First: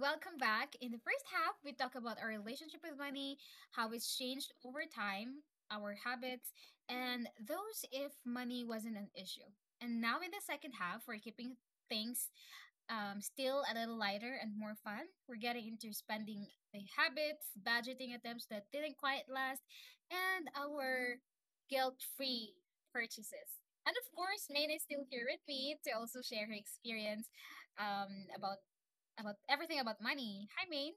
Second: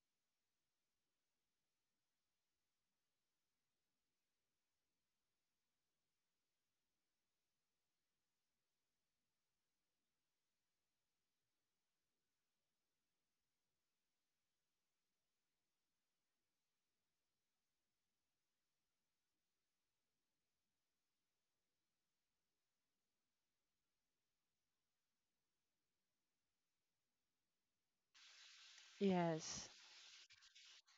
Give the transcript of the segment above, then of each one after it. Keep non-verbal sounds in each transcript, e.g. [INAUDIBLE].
welcome back. In the first half, we talk about our relationship with money, how it's changed over time, our habits, and those if money wasn't an issue. And now in the second half, we're keeping things still a little lighter and more fun. We're getting into spending the habits, budgeting attempts that didn't quite last, and our guilt free purchases. And of course, Maine is still here with me to also share her experience um, about about Yes. everything about money. Hi, Maine.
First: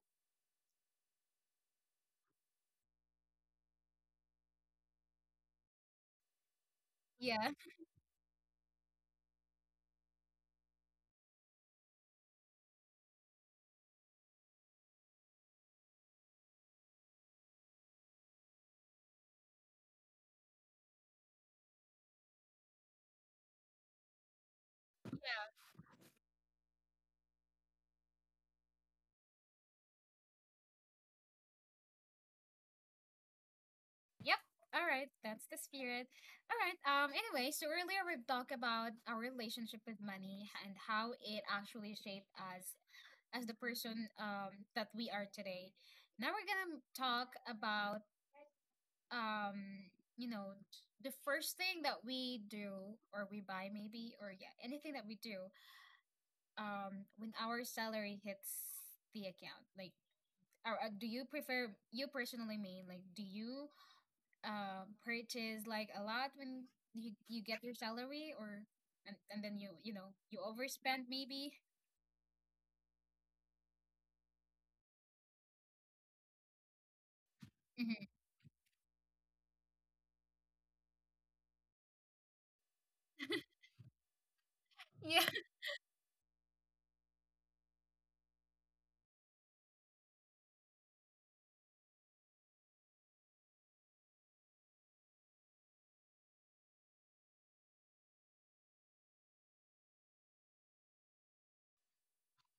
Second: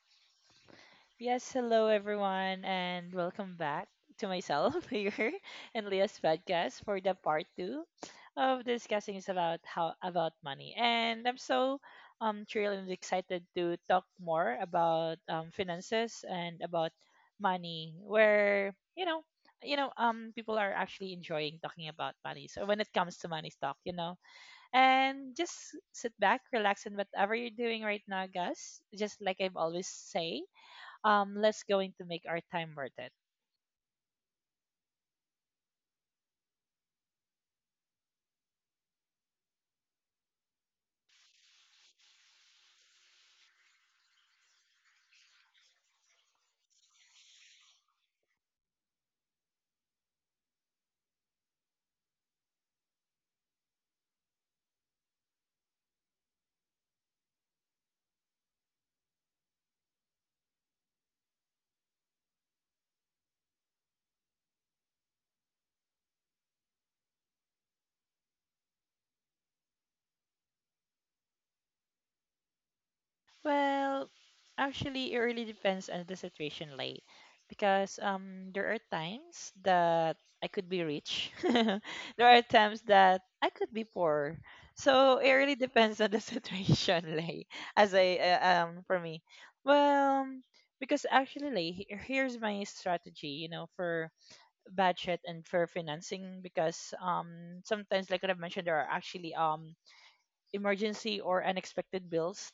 Yes, hello everyone, and welcome back to myself [LAUGHS] here and Leah's podcast for the part Yeah. 2 of discussing is about how about money. And I'm so thrilled and excited to talk more about finances and about money where people are actually enjoying talking about money. So when it comes to money talk, you know, and Yeah. just sit back, relax, and whatever you're doing right now, guys. Just like I've always say, let's going to make our time worth it. Yep. All right. That's the spirit. All right. Anyway, so earlier we've talked about our relationship with money and how it actually shaped us as the person that we are today. Now we're gonna talk about, um you know the first thing that we do or we buy maybe, or yeah, anything that we do when our salary hits the account, like, or do you prefer, you personally, mean like do you purchase like a lot when you get your salary, or and then you overspend maybe? Well, actually, it really depends on the situation, late, because Mm-hmm. There are times that I could be rich, [LAUGHS] there are times that I could be poor. So [LAUGHS] Yeah. it really depends on the [LAUGHS] situation, lay. As I for me, well, because actually, lay, here's my strategy, you know, for budget and for financing because sometimes, like I've mentioned, there are actually emergency or unexpected bills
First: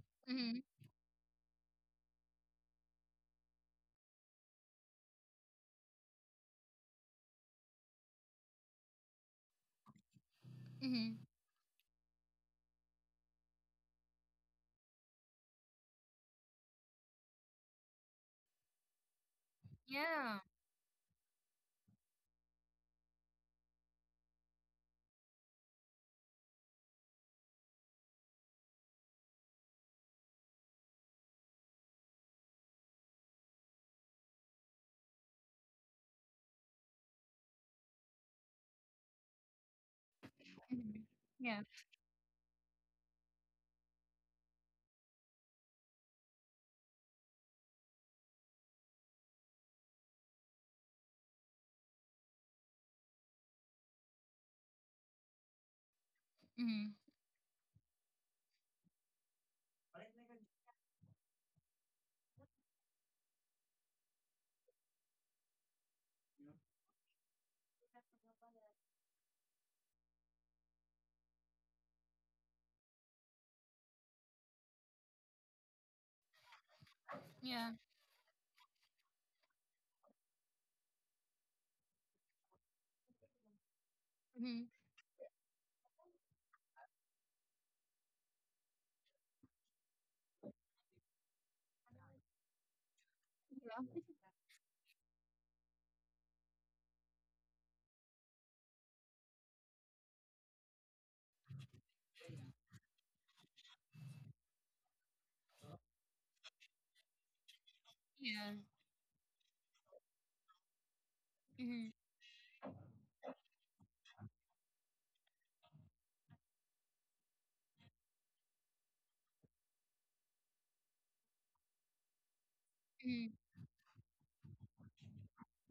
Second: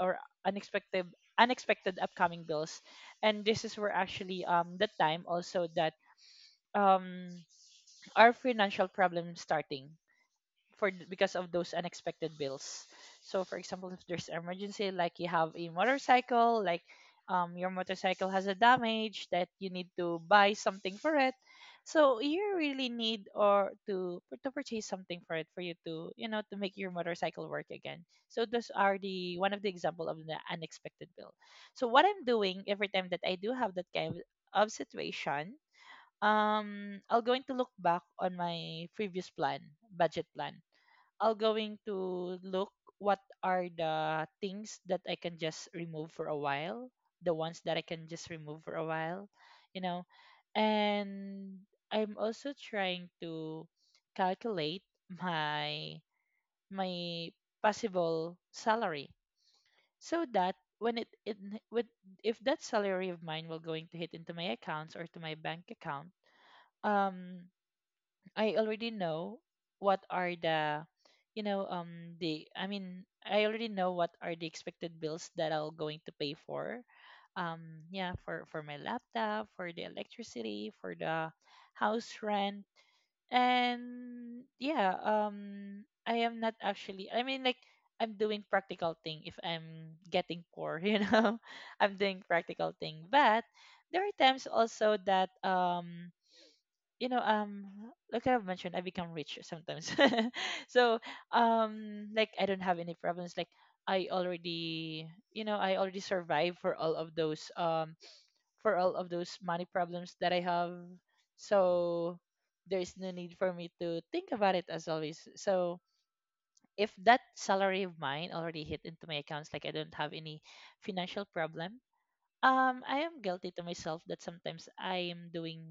or Mm-hmm. unexpected unexpected upcoming bills, and this is where actually the time also that um, our financial problem starting for Mm-hmm. because of those unexpected bills. So for example, if there's emergency, like you have a motorcycle, like your motorcycle has a damage that you need to Yeah. buy something for it. So you really need or to purchase something for it for you to you know to make your motorcycle work again. So those are the one of the example of the unexpected bill. So what I'm doing every time that I do have that kind of situation, I'll going to look back on my previous plan, budget plan, Mm-hmm. I'll Yeah. going to look what are the things that I can just remove for a while, the ones that I can just remove for a while, you know. And I'm also trying to calculate my Mm-hmm. my possible salary so that when it with if that salary of mine will going to hit into my accounts or to my bank account, um I already know what are the I already know what are the expected bills that I'll going to pay for Yeah. Yeah for my laptop, for the electricity, for the house rent, and Mm-hmm. yeah. I am not actually, I mean, like I'm doing practical thing if I'm getting poor. [LAUGHS] You know, I'm doing practical thing, but there are times also that you know um like I've mentioned, I become rich sometimes. [LAUGHS] So like I don't have any problems, like I already, you know, I already survive for all of those Yeah. for all of those money problems that I have. Mm-hmm. So there is no need for me to think about it as always. So if that salary of mine already hit into my accounts, like I don't have any financial problem, I am guilty Mm-hmm. to myself that sometimes I am doing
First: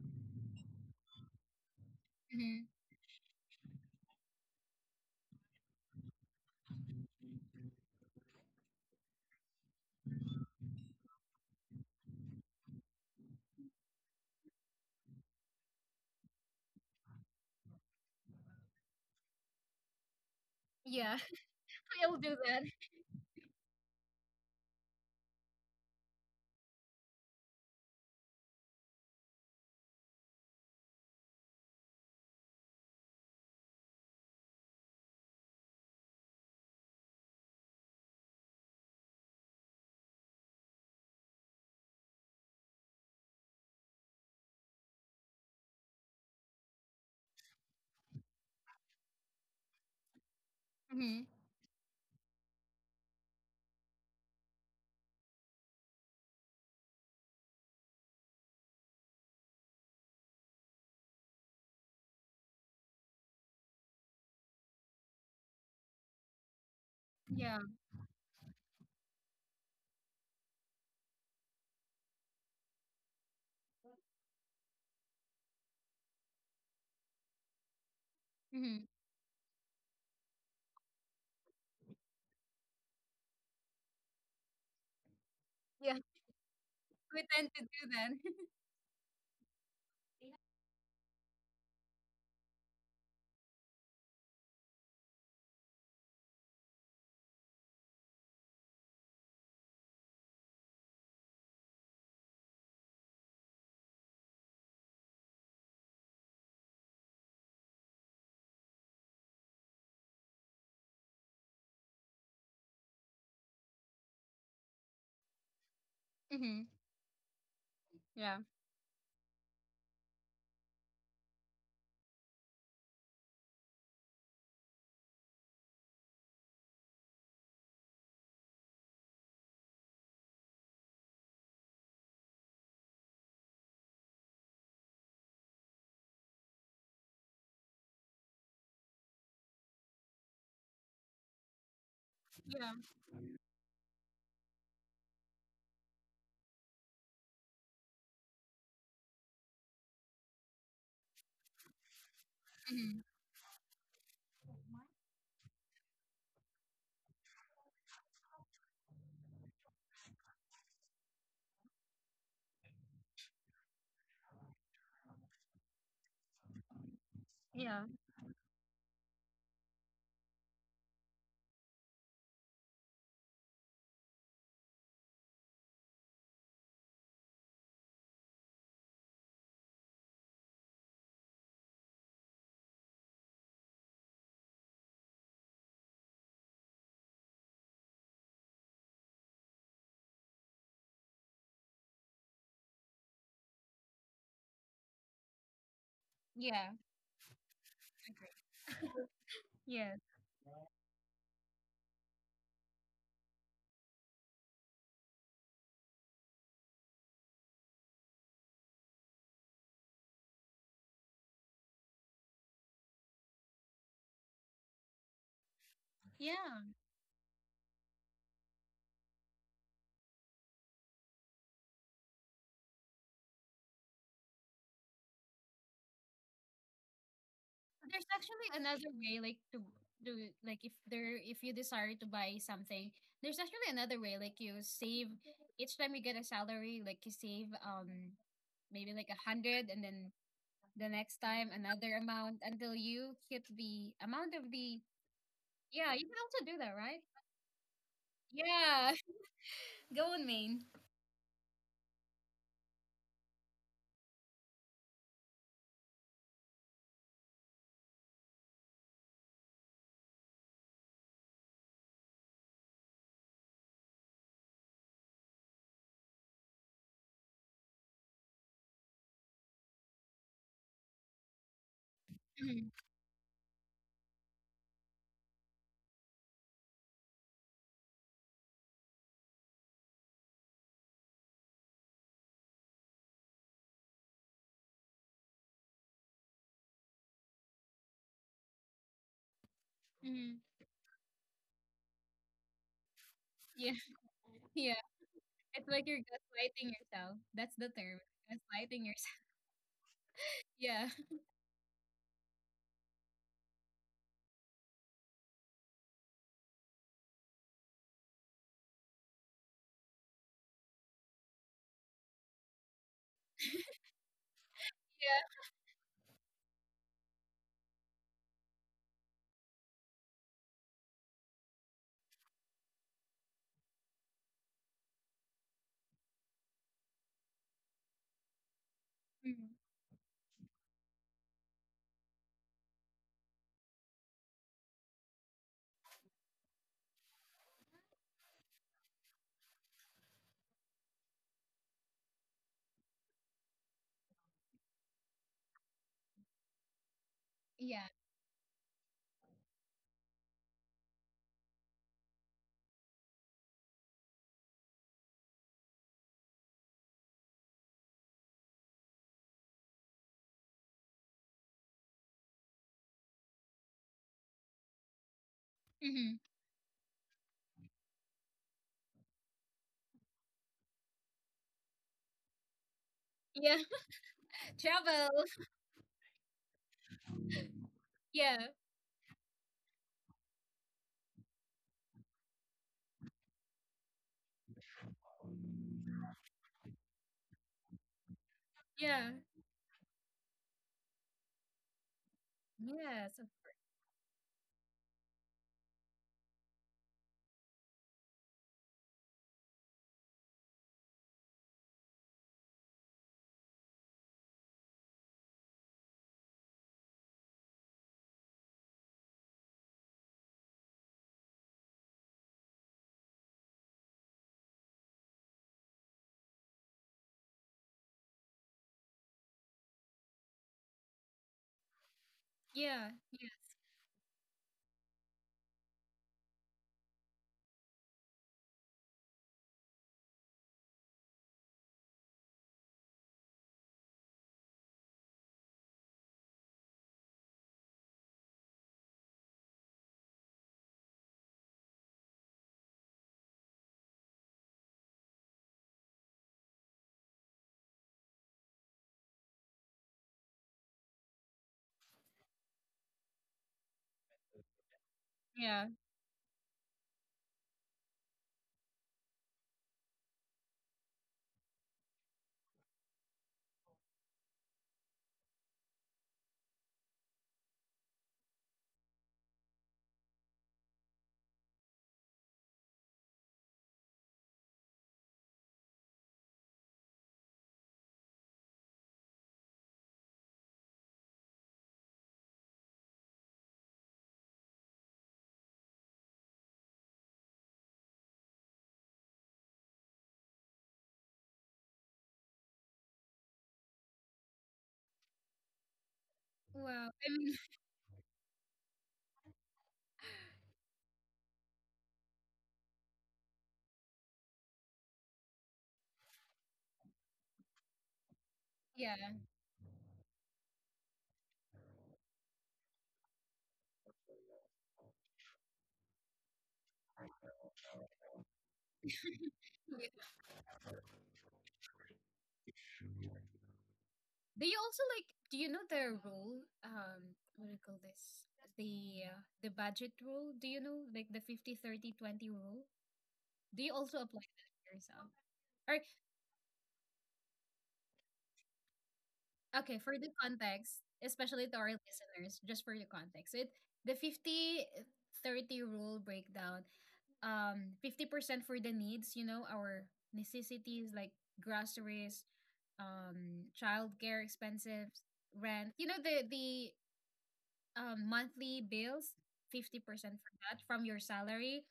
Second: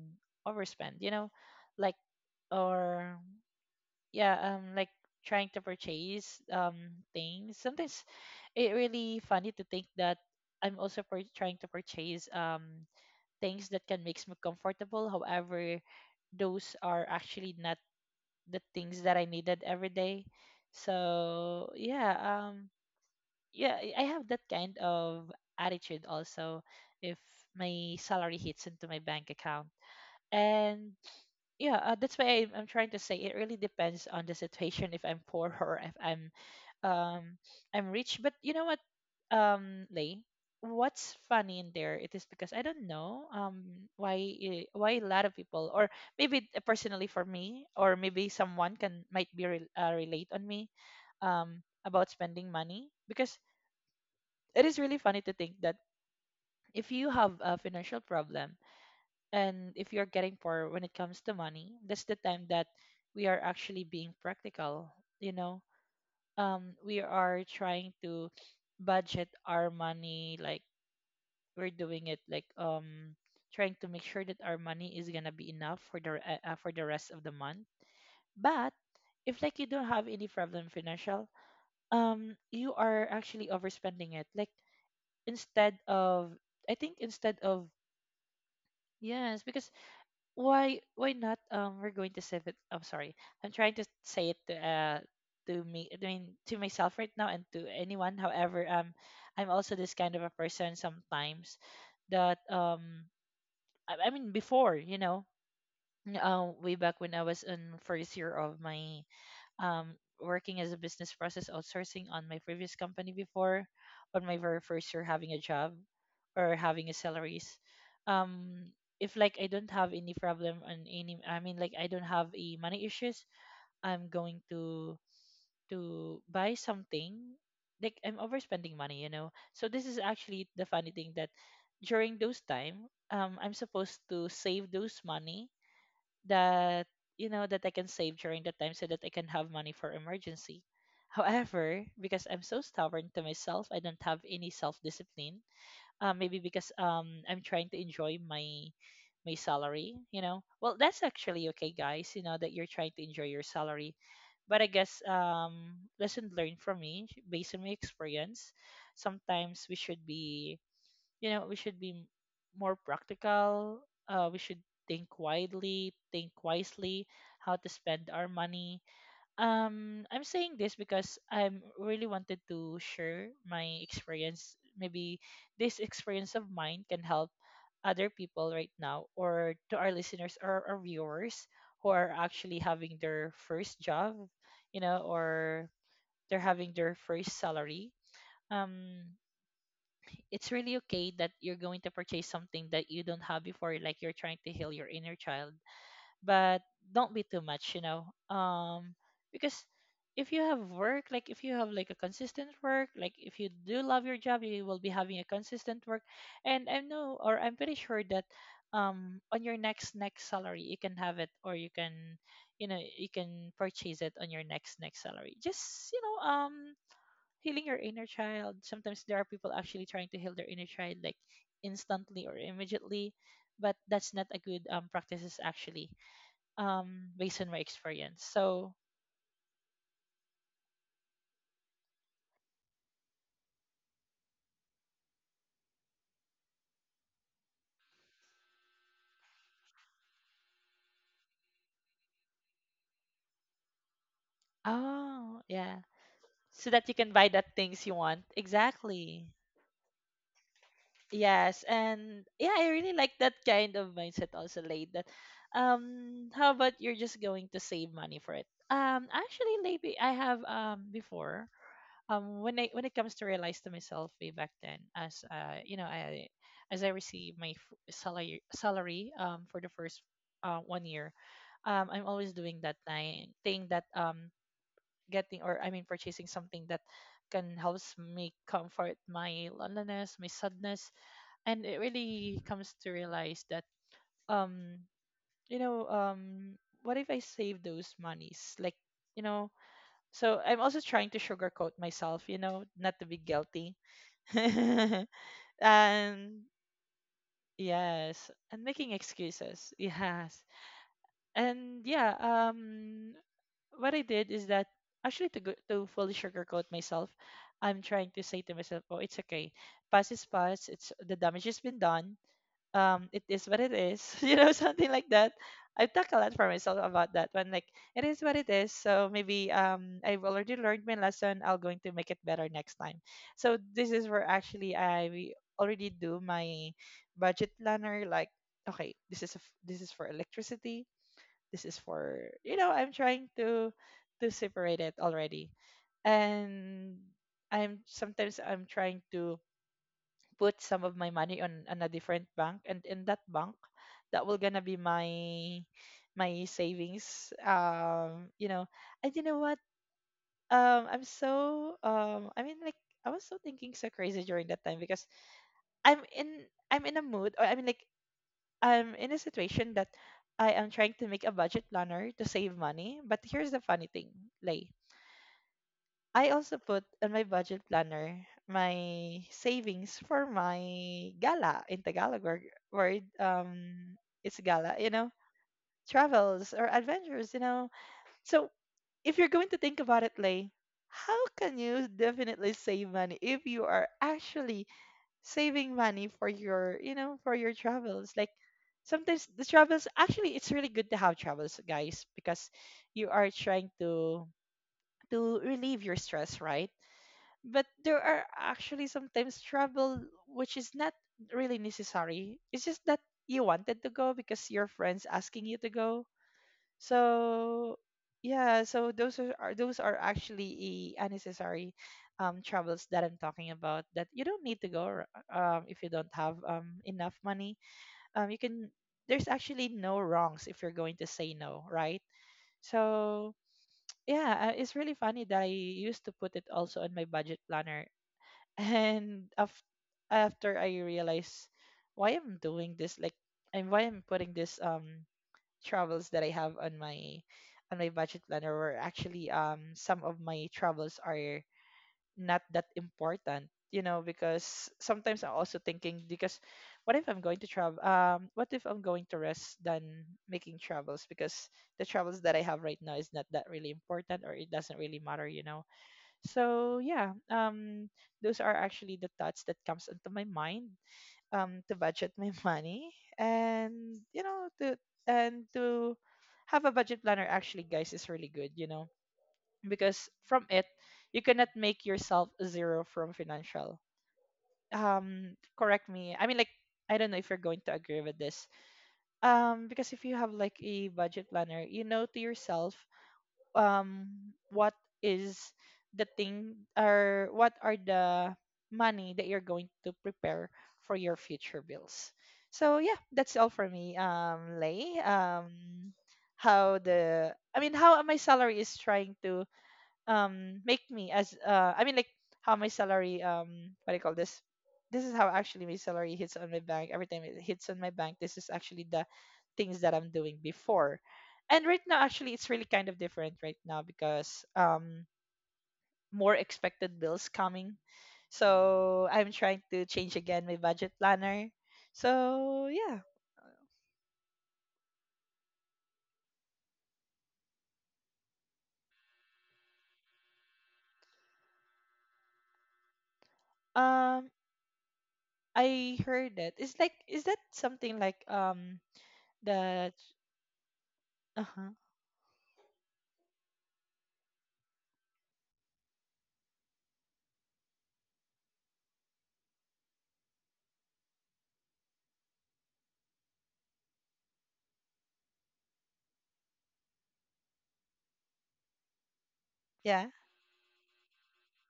overspend, you know, like, Mm-hmm. or yeah. Like trying to purchase things sometimes. It really funny to think that I'm also trying to purchase things that can make me comfortable, however those are actually not the things that I needed every day. Yeah. So [LAUGHS] yeah. I'll do that. Yeah, I have that kind of attitude also if my salary hits into my bank account. And yeah, that's why I'm trying to say it really depends on the situation if I'm poor [LAUGHS] or if I'm um I'm rich. But you know what, lay, what's funny in there, it is because I don't know why why a lot of people, or maybe personally for me, or maybe someone can might be relate on me Mm-hmm. About spending money because it is really funny to think that if you have a financial problem, and if you're getting poor when it comes to money, that's the time that we are actually being practical, you know. We are Yeah. trying to budget our money, like we're doing it like trying to make sure that our money is going to be enough for the for the rest of the month. But Mm-hmm. if like you don't have any problem financial, you are actually overspending it, like instead Yeah, of, i think we instead tend to of do that. Yes, because why not, we're going to save it. I'm sorry, I'm trying to say it to me, I mean to myself right now, and to anyone. However, I'm also this kind of a person sometimes, that I mean before, you know, way back when I was in first year of my working as a business process outsourcing on my previous company before, on my very first year having a job [LAUGHS] or Mm-hmm. having a salaries. Yeah, Um, if like I don't have any problem on any, I mean like I don't have a money issues, I'm going to buy something. Like I'm overspending money, you know. So this is actually the funny thing, that during those time, I'm supposed to save those money that you know that I can save during the time so that I can have money for emergency. However, because I'm so yeah. stubborn to myself, I don't have any self-discipline. Maybe because I'm trying to enjoy my salary, you know. Well, that's actually okay, guys, you know, that you're trying Mm-hmm. to enjoy your salary, but I guess lesson learned from me based on my experience. Sometimes we should be, you know, we should be more practical. We should think widely, think wisely how to Yeah, spend our money. I'm saying this because I'm really wanted to share my experience. Maybe this experience of mine can help other people right now, or to our listeners or our viewers who are actually having their first job, you know, or they're having their first salary. um it's really okay that you're going to purchase something that you don't have before, like you're trying to heal your inner child, but yeah. don't be too much, you know. Agree. um because Yeah, if you have work, like if you have like a consistent work, like if you do love your job, you will be having a consistent work. And I know, or I'm pretty sure that on your next next salary you can have it, or you can, you know, you can purchase it on your next next salary. Just, you know, yeah. Healing your inner child. Sometimes there are people actually trying to heal their inner child, like instantly or immediately, but that's not a good practices actually. Based on my There's experience. actually So, another way, like to do, like if there, if you desire to buy something, there's actually another way, like you save each time you get a salary, like you save maybe like 100, and then the next time another amount until you hit the amount of the— oh yeah, Yeah, you can also do so that, that you right? can buy that things you want. Yeah, Exactly. [LAUGHS] go on, Maine. Yes, and yeah, I really like that kind of mindset also, Late. That how about you're just going to save money for it? Actually, maybe I have before when I when it comes to realize to myself way back then, as you know, I as I receive my salary for the first 1 year, I'm always doing Mhm, that thing that getting, or I mean purchasing something that can helps me comfort my loneliness, my sadness. And it really comes to realize that um you know um what if I save those monies, like, you know. So mhm. I'm also trying to sugarcoat myself, you know, not to be guilty Yeah, [LAUGHS] [LAUGHS] yeah. and It's like you're gaslighting yourself. That's the term, yes, and gaslighting making yourself. [LAUGHS] excuses. [LAUGHS] Yes, Yeah, and yeah, what I did is that actually to go, to fully sugarcoat myself, I'm trying to say to myself, oh, it's okay, past is past, it's the damage has been done, it is what it is. [LAUGHS] You know, something like that. yeah, I've talked a lot for myself about that one, like it is what it is. So maybe I've already learned my lesson, I'll going to make it better next time. So this is where actually I we already do my budget planner, like okay, this is a f mhm, this is for electricity, this is for, you know, I'm trying to separate it already. And I'm sometimes I'm trying to put some of my money on a different bank, and in that bank, that will gonna be my savings, yeah. You know. And you know what, I'm so I mean like I was so thinking so crazy during that time, because i'm in I'm in a mood, or I mean like I'm in a situation that I am trying to make a budget planner to save money. But here's the funny thing, Lay. Mm-hmm. I also put on my budget planner my savings for my gala in Tagalog word. Word, Yeah. It's gala, you know, Travel. travels or adventures, you know. Yeah, So if you're going to think about it, Lay, how can you definitely save money if you are actually saving money for your, for your travels? Like yeah, sometimes the travels, actually, it's really good to have travels, guys, because you yes, are trying to relieve your stress, right? But there are actually sometimes trouble which is not really necessary. It's just that you wanted to go because your friends asking you to go. So yeah, so those are actually a unnecessary troubles that I'm talking about that you don't need to go if you don't have enough money. You can there's actually no wrongs if you're going to say no, right? So yeah, yeah, yeah, it's really funny that I used to put it also on my budget planner [LAUGHS] and af- after I realize why I'm doing this, like, and why I'm putting this travels that I have on my budget planner, where actually some of my travels are not that important, you know, because sometimes I'm also thinking because what if I'm going to travel? What if I'm going to rest than making travels because the travels that I have right now is not that really important or it doesn't really matter, you know. yeah. So yeah, those are actually the thoughts that comes into my mind to budget my [LAUGHS] money and to have a budget planner actually guys is really good, you know, because from it you cannot make yourself a zero from financial correct me. I don't know if you're going to agree with this because if you have like a budget planner, you know, to yourself um what is the thing or what are the money that you're going to prepare for your future bills. So yeah, that's all for me. Lay, how Wow. I the mean, I mean how my salary is trying to make me as how my salary what do you call this? This is how actually my salary hits on my bank. Every time it hits on my bank, this is [LAUGHS] actually yeah, the things that I'm doing before. And right now actually it's really kind of different right now because more expected bills coming. So I'm trying to yeah. change again my budget planner. So yeah. Do you also, like, do you know the rule? What do you call this? The the budget rule. Do you know, like, the 50/30/20 rule? Do you also apply Um that to yourself? Or, I heard that. It's like is that something like okay, the for the context, especially to uh-huh. our listeners, just for the context, it, the 50/30 rule breakdown, 50% for the needs, you know, our necessities like groceries, childcare expenses, rent, the monthly bills, Yeah. 50% for that from your salary,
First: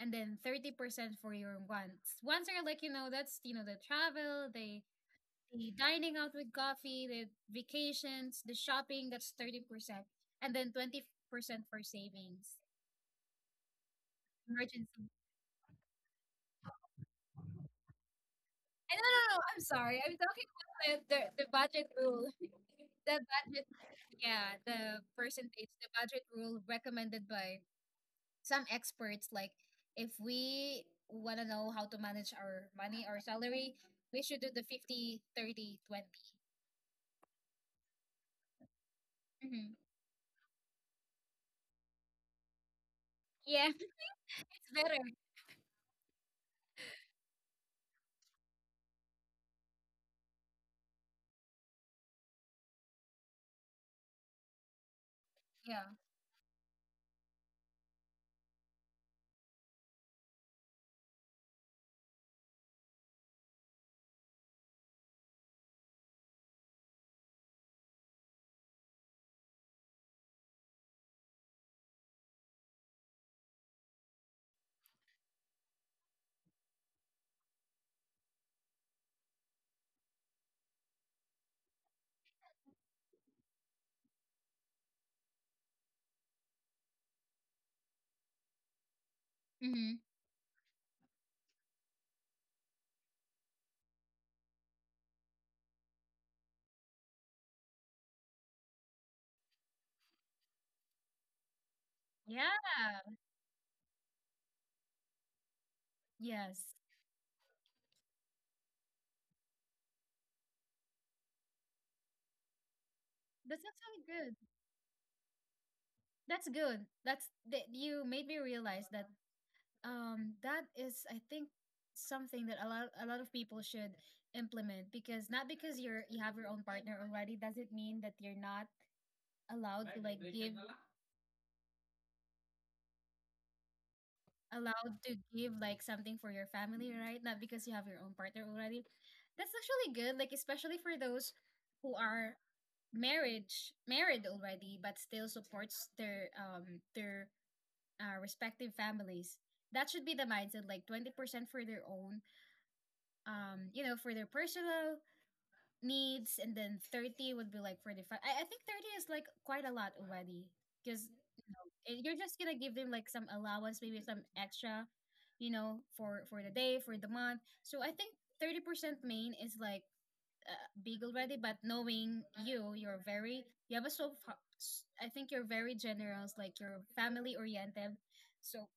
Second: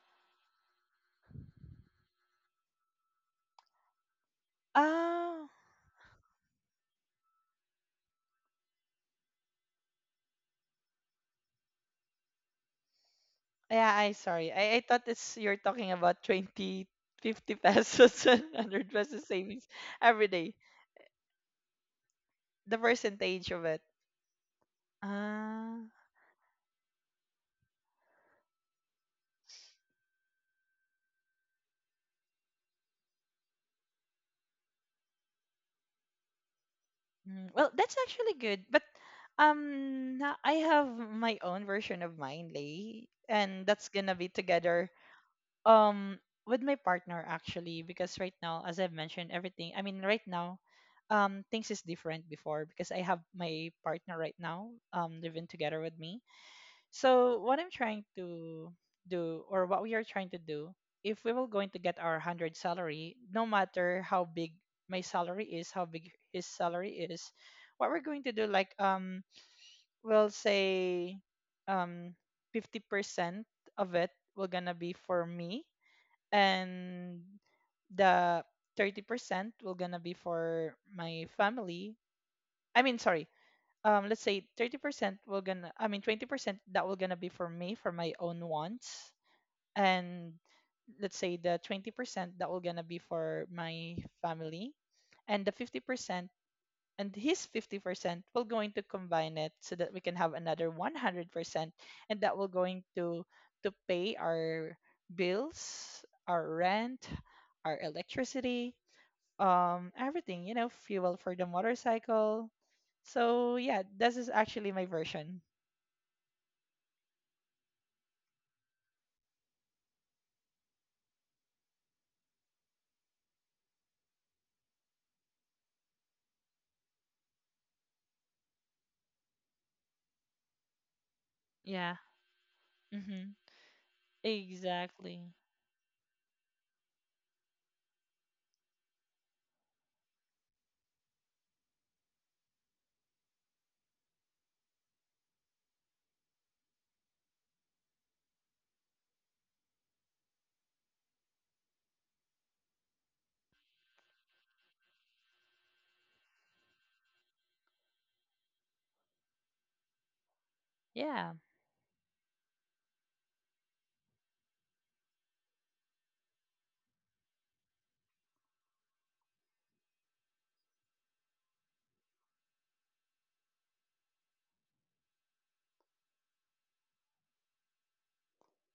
and then 30% for your wants. Wants are like, that's, the travel, the Oh. the dining out with coffee, the vacations, the shopping, that's 30%. And then 20% for savings, Yeah, I sorry. I thought emergency. it's you're talking about 20 50 [LAUGHS] pesos and I 100 No, no, pesos no. I'm savings sorry. I'm every talking day. about the, budget rule. [LAUGHS] The The percentage budget, of it. yeah, the percentage, Ah, the budget rule recommended by some experts. Like, if we want to know how to manage our money, our salary, we should do the 50, 30, 20. mm, well, that's actually good. But Mm-hmm. I have my own version of mine, Lay, Yeah, and that's it's gonna be together better. um with my partner actually because right now, as I've mentioned, everything. I mean, right now, things is different before because I have my partner right now living Yeah. together with me. So what I'm trying to do, or what we are trying to do, if we were going to get our hundred salary, no matter how big my salary is, how big his salary is, what we're going to do, we'll say um, 50% of it will gonna be for me, and the 30% will gonna be for my family. I mean, sorry, let's say 30% will gonna i mean 20% that will gonna be for me for my own wants Mm-hmm. and let's say the 20% that will gonna be for my family and the 50% and his 50% will going to combine it so that we can have another 100% and that will going Yeah. to to pay our bills, our Yes. rent, our electricity, everything, you know, fuel for the motorcycle. So That's yeah, actually this is good. actually my version. That's good. That's— that you made me realize that that is, I think, something that a lot of people should implement, because not because you have your own partner already doesn't mean that you're not allowed to like give Yeah. Mhm. allowed to Exactly. give, like, something for your family, right? Not because you have your own partner already. That's actually good, like especially for those who are marriage married already but still supports their respective families. That should be the mindset, like 20% for their own, for their personal needs, and then 30 would be like for the I think 30 is like quite a lot already, because, Yeah. You're just gonna give them like some allowance, maybe some extra, for the day, for the month. So I think 30%, main is like, big already, but knowing you, you're very— you have a so I think you're very generous, like you're family oriented so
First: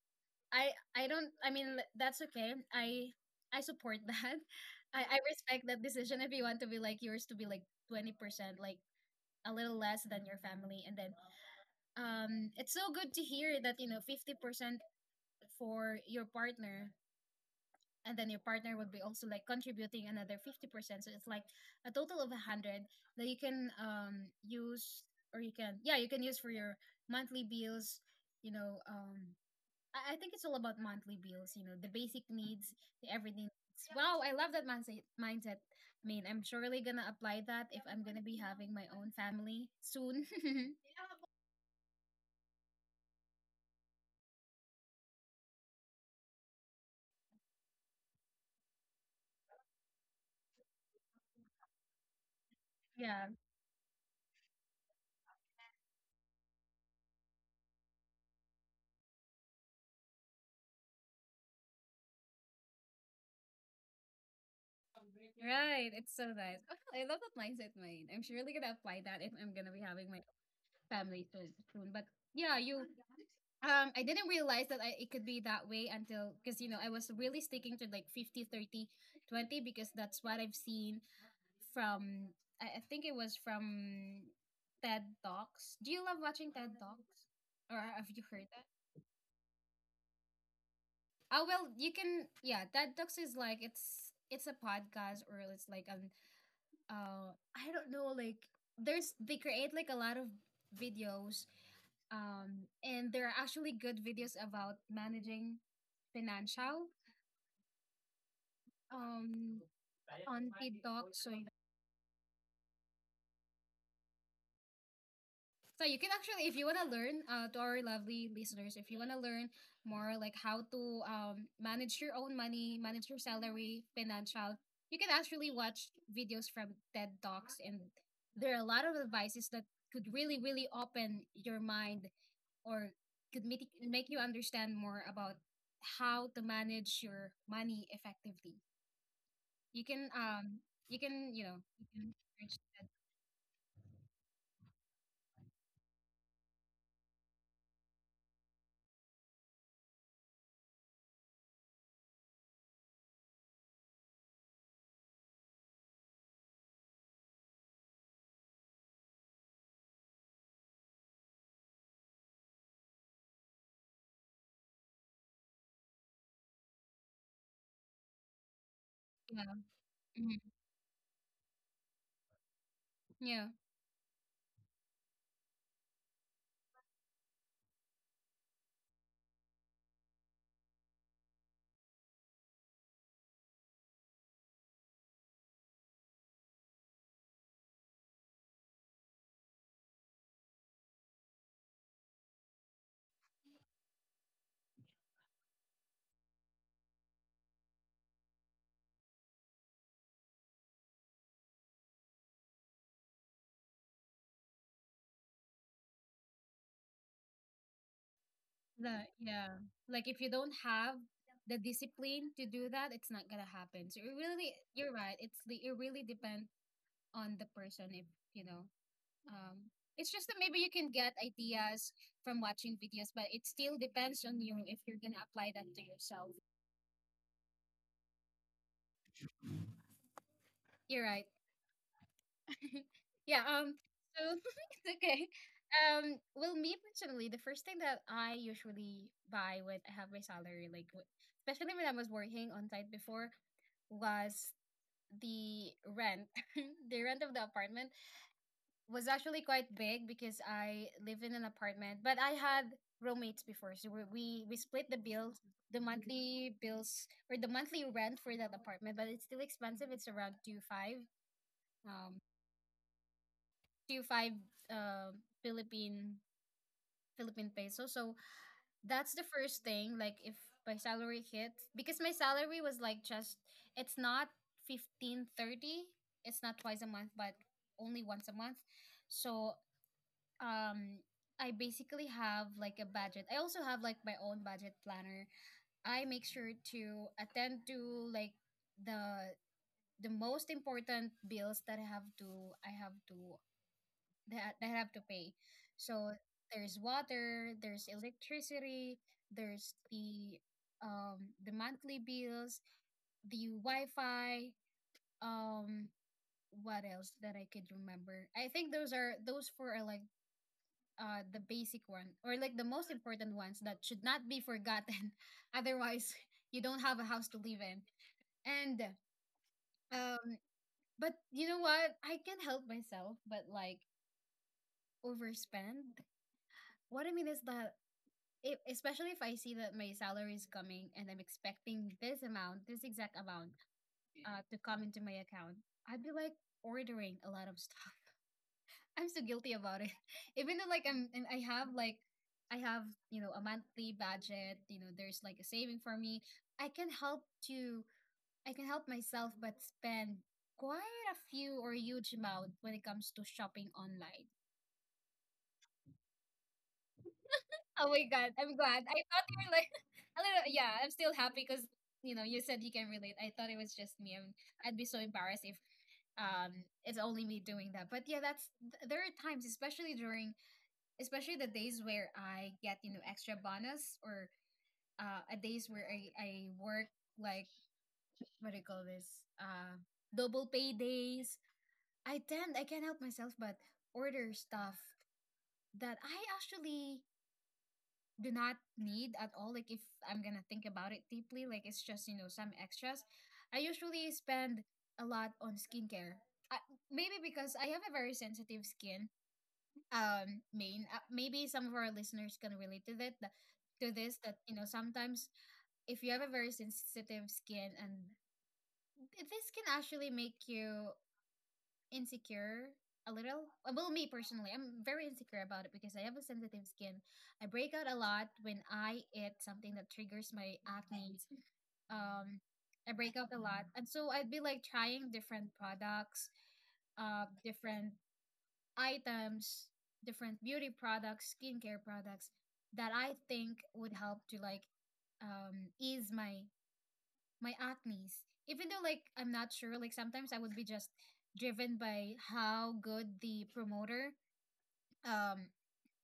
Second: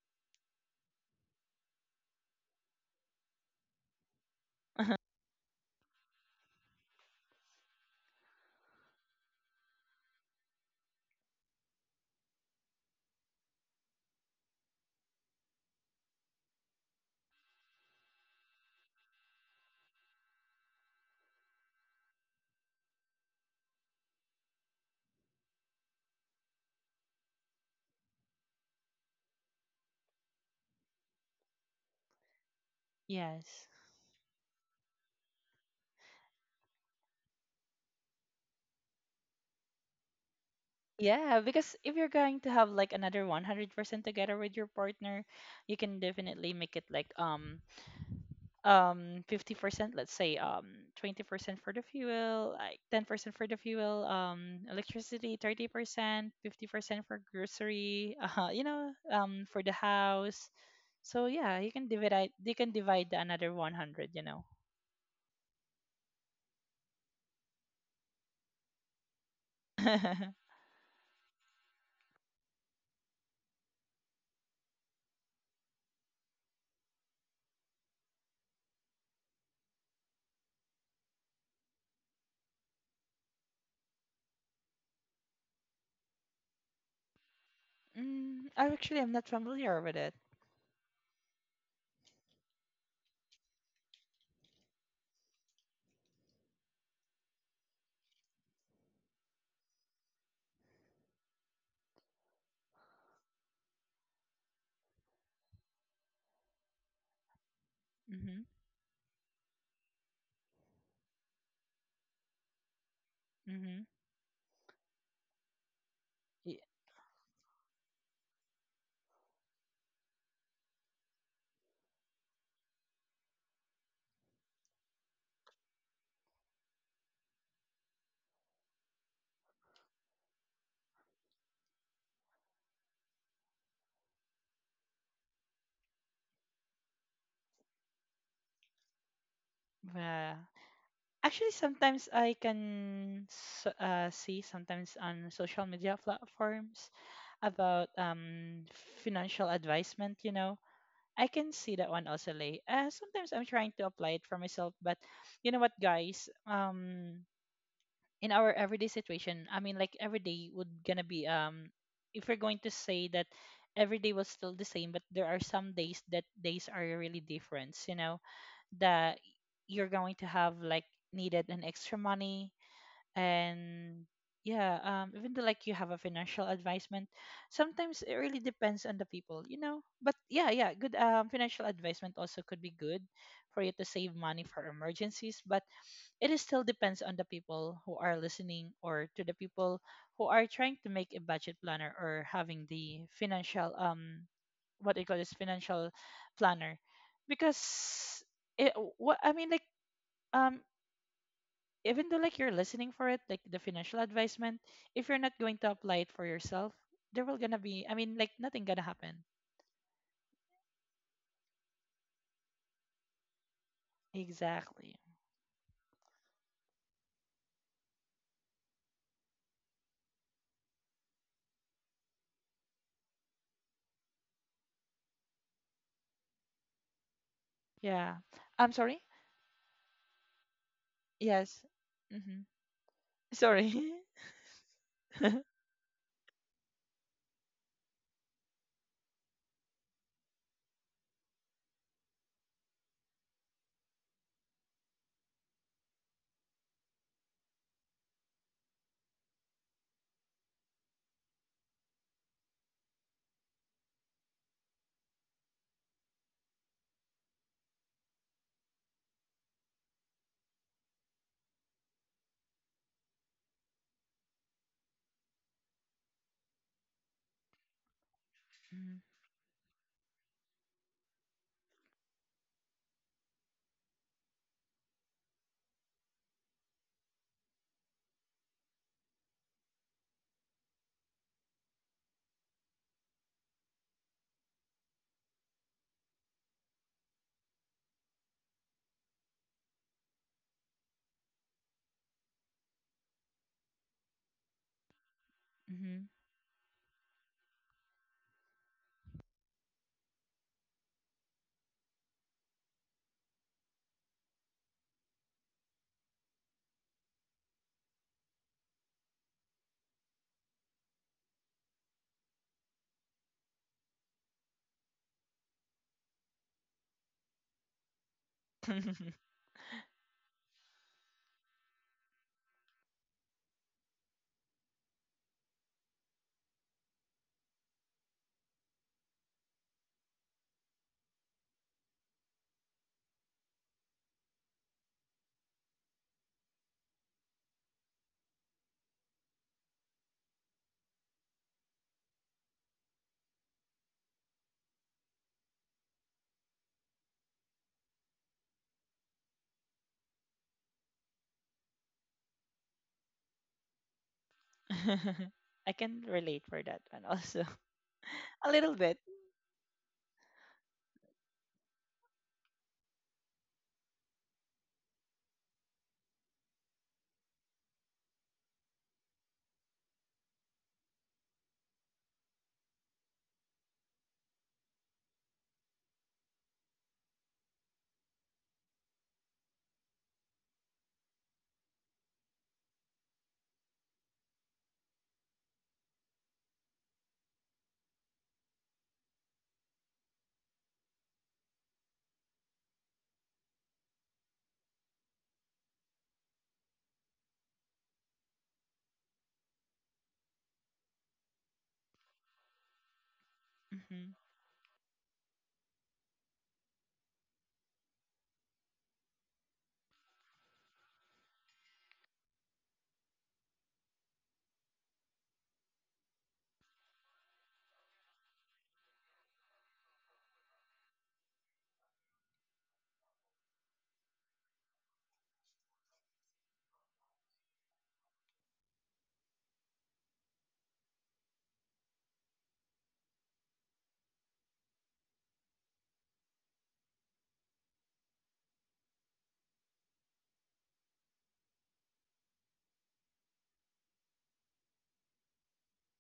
I I don't— I mean, that's okay. I support that. [LAUGHS] I respect that decision if you want to be, like, yours to be like 20%, like a little less than your family. And then it's so good to hear that, you know, 50% for your partner, and then your partner would be also, like, contributing another 50%, so it's like a total of 100 that you can use, or you can, yeah, you can use for your monthly bills, you know um I think it's all about monthly bills, you know, the basic needs, the everything Yes. needs. Wow, I love that mindset. I mean, I'm surely gonna apply that if I'm gonna be having my own family soon. Yeah, because if you're going to have like another 100% together with your partner, you can definitely make it like 50%, let's say 20% for the fuel, like [LAUGHS] Yeah. 10% for the fuel, electricity 30% 50% for grocery [LAUGHS] you know for the house. So yeah, you can divide the another 100, you know. Right. It's so nice. [LAUGHS] I love that mindset, Maine. I'm surely gonna apply that if I'm gonna be having my [LAUGHS] family soon. But yeah, you— I didn't realize that it could be that way until, because, I was really sticking to like 50, 30, 20, because that's what I've seen from I think it was from TED Talks. Do you love watching TED Talks? Or have you heard Mm, that? I actually am not familiar with it. Oh well, you can yeah, TED Talks is like, it's a podcast, or it's like an, I don't know, like, there's they create like a lot of videos, and there are actually good videos about managing financial, Mm-hmm. um on TED Talks. so Mm-hmm. So you can actually, if you wanna learn, to our lovely listeners, if you wanna learn more, like how to manage your own money, manage your salary, financial, you can actually watch videos from TED Talks, and there are a lot of advices that could really, really open your mind, or could make you understand more about how to manage your money effectively. You can Yeah. You can you Actually, know you sometimes can, I search. can see sometimes on social media platforms about financial advisement, you know. I can see that one also, Lay. Sometimes I'm trying to apply it for myself, but you know what, guys? In our everyday situation, every day would gonna be if we're going to say that every day was still the same, but there are some days that days are really different, you know, that Yeah. you're going to Mhm, have like needed an extra money. yeah. And yeah, even though like you have a financial advisement, sometimes it really depends on the people, you know, but yeah, good financial advisement also could be good for you to save money for emergencies, but it is still depends on the people who are listening or to the people who are trying to make a budget planner or having the financial what they call this financial planner because it what I mean like um even though like you're listening for it like the financial advisement, if you're not going to apply it for yourself, there will gonna be, nothing gonna The happen. Yeah, like, if you don't have the discipline to do that, it's not gonna happen. So it really— you're Exactly. right. It really depends on the person. If you know, It's just that maybe you can get ideas from watching videos, but it still depends on you if you're gonna apply that to yourself. Yeah, I'm sorry. You're right. Yes. Mm-hmm. [LAUGHS] Yeah. Sorry. So, [LAUGHS] it's okay. [LAUGHS] Well, me personally, the first thing that I usually buy when I have my salary, like especially when I was working on site before, was the rent. [LAUGHS] The rent of the apartment was actually quite big because I live in an apartment, but I had roommates before, so we split the bills, the monthly bills, or the monthly rent for that apartment. But it's still expensive. It's around 2 5, um 2 5, um, Philippine Philippine peso. So that's the first thing, like if my salary hits, because my salary was like just— it's not 15/30. It's not twice a month, but only once a month. So um I basically have like a budget. I also have like my own budget planner. I make sure to attend to, like, the the most important bills that I have to they ha- they have to pay. Mm-hmm. So there's water, there's electricity, there's the monthly bills, the Wi-Fi, um what else that I could remember? I think those four are like, the basic one, or like the most important ones that should not be forgotten. [LAUGHS] Otherwise, you don't have a house to live in. And [LAUGHS] um but you know what? I can't help myself but, like, overspend. What I mean is that if, especially if, I see that my salary is coming and I'm expecting this amount, this exact amount, to come into my account, I'd be like ordering a lot of stuff. [LAUGHS] I'm so guilty about it. [LAUGHS] Even though, like, I have, you know, a monthly budget. You know, there's like a saving for me. I can help to I can help myself but spend quite a few or huge amount when it comes to shopping online. [LAUGHS] I can relate for that one also. Oh my god, [LAUGHS] A I'm little glad. I bit. thought you were like— [LAUGHS] a little. Yeah, I'm still happy because, you said you can relate. I thought it was just me, and I'd be so embarrassed if it's only me doing that. But yeah, that's there are times, especially during— especially the days where I get, extra bonus, or a days where I work, like, what do you call this, uh double pay days. I can't help myself but order stuff that I actually do not need at all. Like if I'm gonna think about it deeply, like it's just some extras. I usually spend a lot on skincare. I, Maybe because I have a very sensitive skin. Main Maybe some of our listeners can relate to to Hmm. this that you know sometimes if you have a very sensitive skin and this can actually make you insecure a little. Well, me personally, I'm very insecure about it because I have a sensitive skin. I break out a lot when I eat something that triggers my acne. Um, I break out a lot, and so I'd be like trying different products, different items, different beauty products, skincare products that I think would help to like ease my acne's. Even though like I'm not sure, like sometimes I would be just driven by how good the promoter um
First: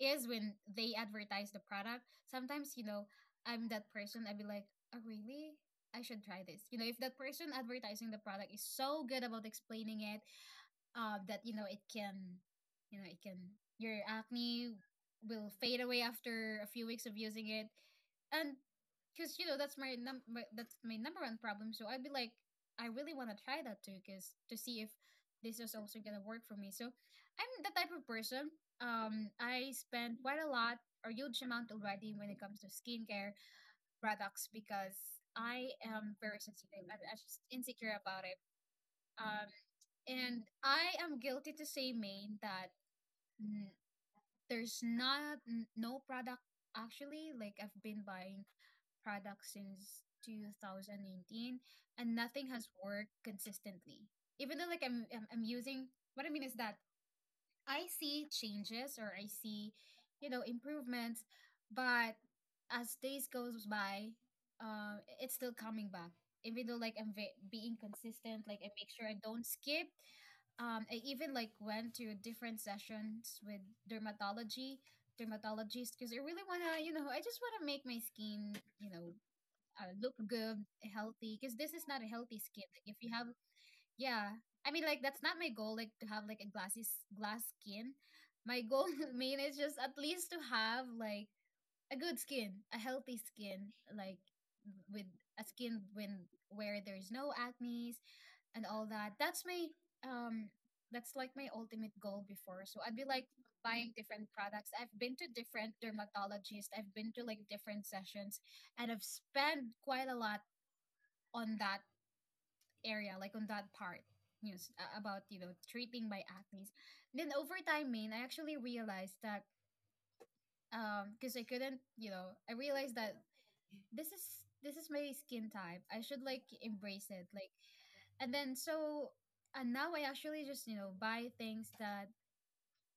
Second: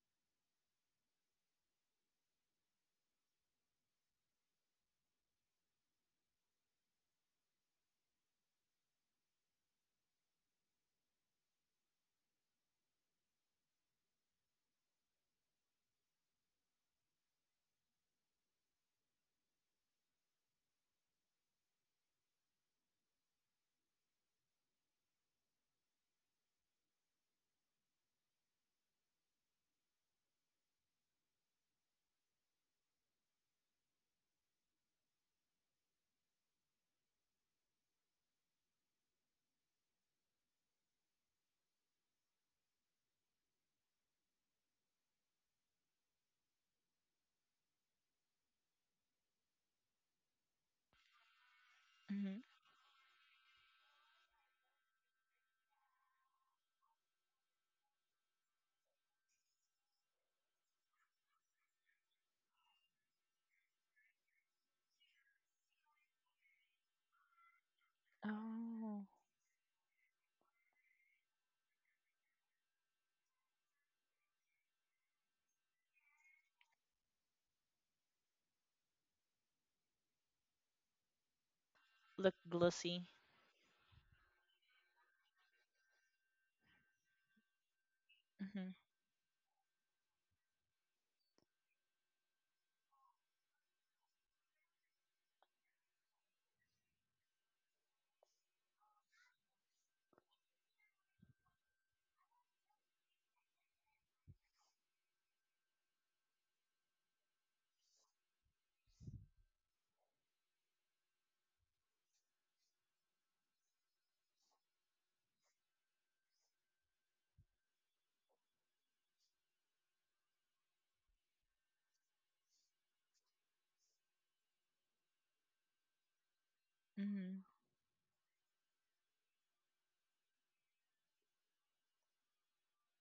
is when they advertise the product. Sometimes, you know, I'm that person, I'd be like, oh really? I should try this. You know, if that person advertising the product is so good about explaining it, that you know it can your acne will fade away after a few weeks of using it. And because you know that's my, that's my number one problem, so I'd be like I really want to try that too because to see if this is also gonna work for me. So I'm the type of person, I spend quite a lot or huge amount already when it comes to skincare products because I am very sensitive. I'm just insecure about it. um and I am guilty to say, Maine, that mm, there's not n- no product actually. Like I've been buying products since 2019, and Hmm. nothing has worked consistently. Even though like I'm using. What I mean is that I see changes or I see, you know, improvements, but as days goes by, it's still coming back. Even though like being consistent, like I make Oh, sure I don't skip. I even like went to different sessions with dermatology, dermatologists, because I really wanna, you know, I just wanna make my skin, you know, look good, healthy. Because this is not a look healthy skin. Like if glossy. you have, yeah, I mean, like that's not my goal. Like to have like a glass skin. My Hmm. goal, [LAUGHS] I mean, is just at least to have like a good skin, a healthy skin, like with a skin when where there's no acne, and all that. That's my um that's like my ultimate goal before. So I'd be like buying different products. I've been to different dermatologists. I've been to like different sessions, and I've spent quite a lot on that area, like on that part. You know, about treating my acne. Then over time, main, I actually realized that because I couldn't, you know, I realized that this is this is my skin type. I should like embrace it. Hmm. Like and then so and now I actually just you know buy things that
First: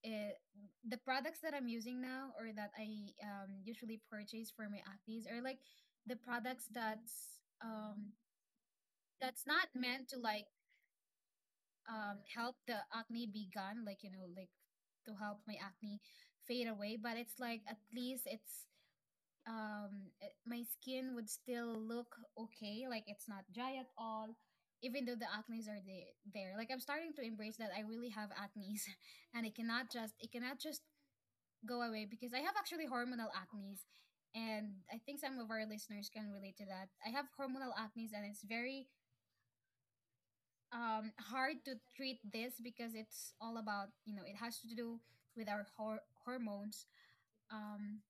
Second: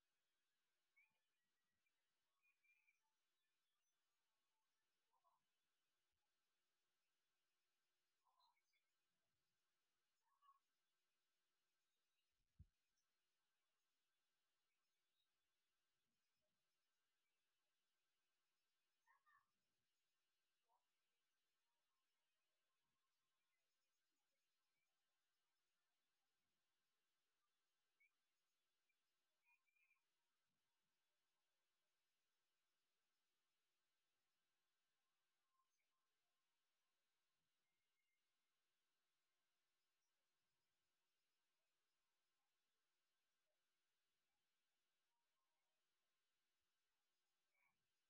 it, the products that I'm using now or that I usually purchase for my actives are like the products that's not meant to like help the acne be gone, like you know, like to help my acne fade away, but it's like at least it's my skin would still look okay, like it's not dry at all even though the there, like I'm starting to embrace that I really have acne's. [LAUGHS] And it cannot just go away because I have actually hormonal acne's. And I think some of our listeners can relate to that. I have hormonal acne's, and it's very hard to treat this because it's all about you know it has to do with our hormones. um,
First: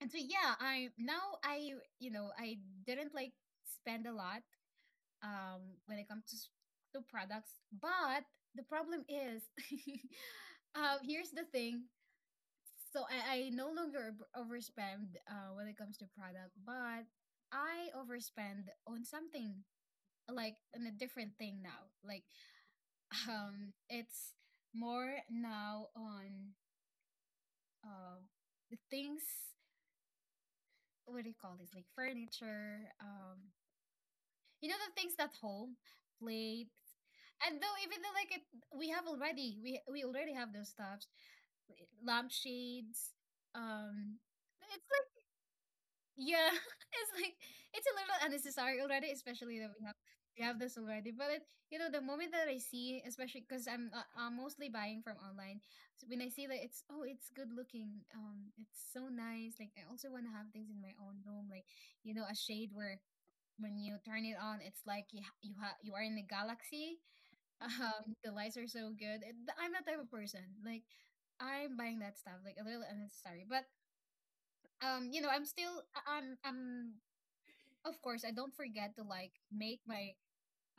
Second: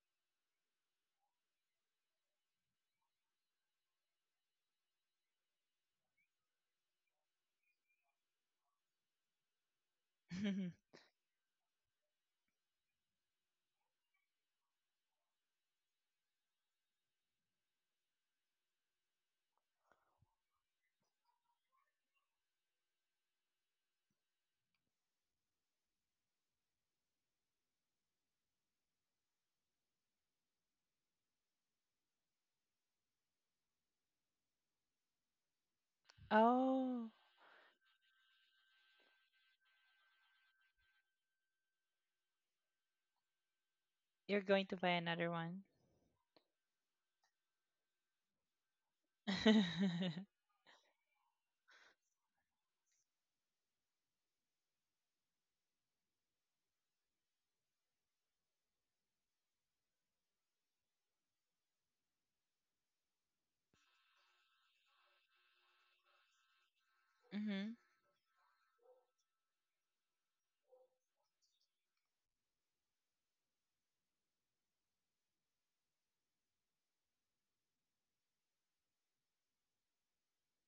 and so yeah, I now I you know I didn't like spend a lot when it comes to, to products. But the problem is, [LAUGHS] [LAUGHS] here's the thing. So I no longer overspend when it comes to product, but I overspend on something like on a different thing now. Like [LAUGHS] it's more now on uh the things, what do you call this, like furniture. You know, the things that hold plates. Oh, And though even though like we have already we already have those stuffs, eh, lampshades. Um, you're going to it's buy like another one. yeah, [LAUGHS] it's like it's a little unnecessary already, especially that [LAUGHS] we have this already. But you know the moment that I see, especially because I'm mostly buying from online, so when I see that it's oh it's good looking, it's so nice. Like I also want to have things in my own room, like you know a shade where when you turn it on, it's like you are in a galaxy. [LAUGHS] Hmm. The lights are so good. I'm that type of person. Like, I'm buying that stuff. Like a little unnecessary, but you know, I'm still I'm of course I don't forget to like make my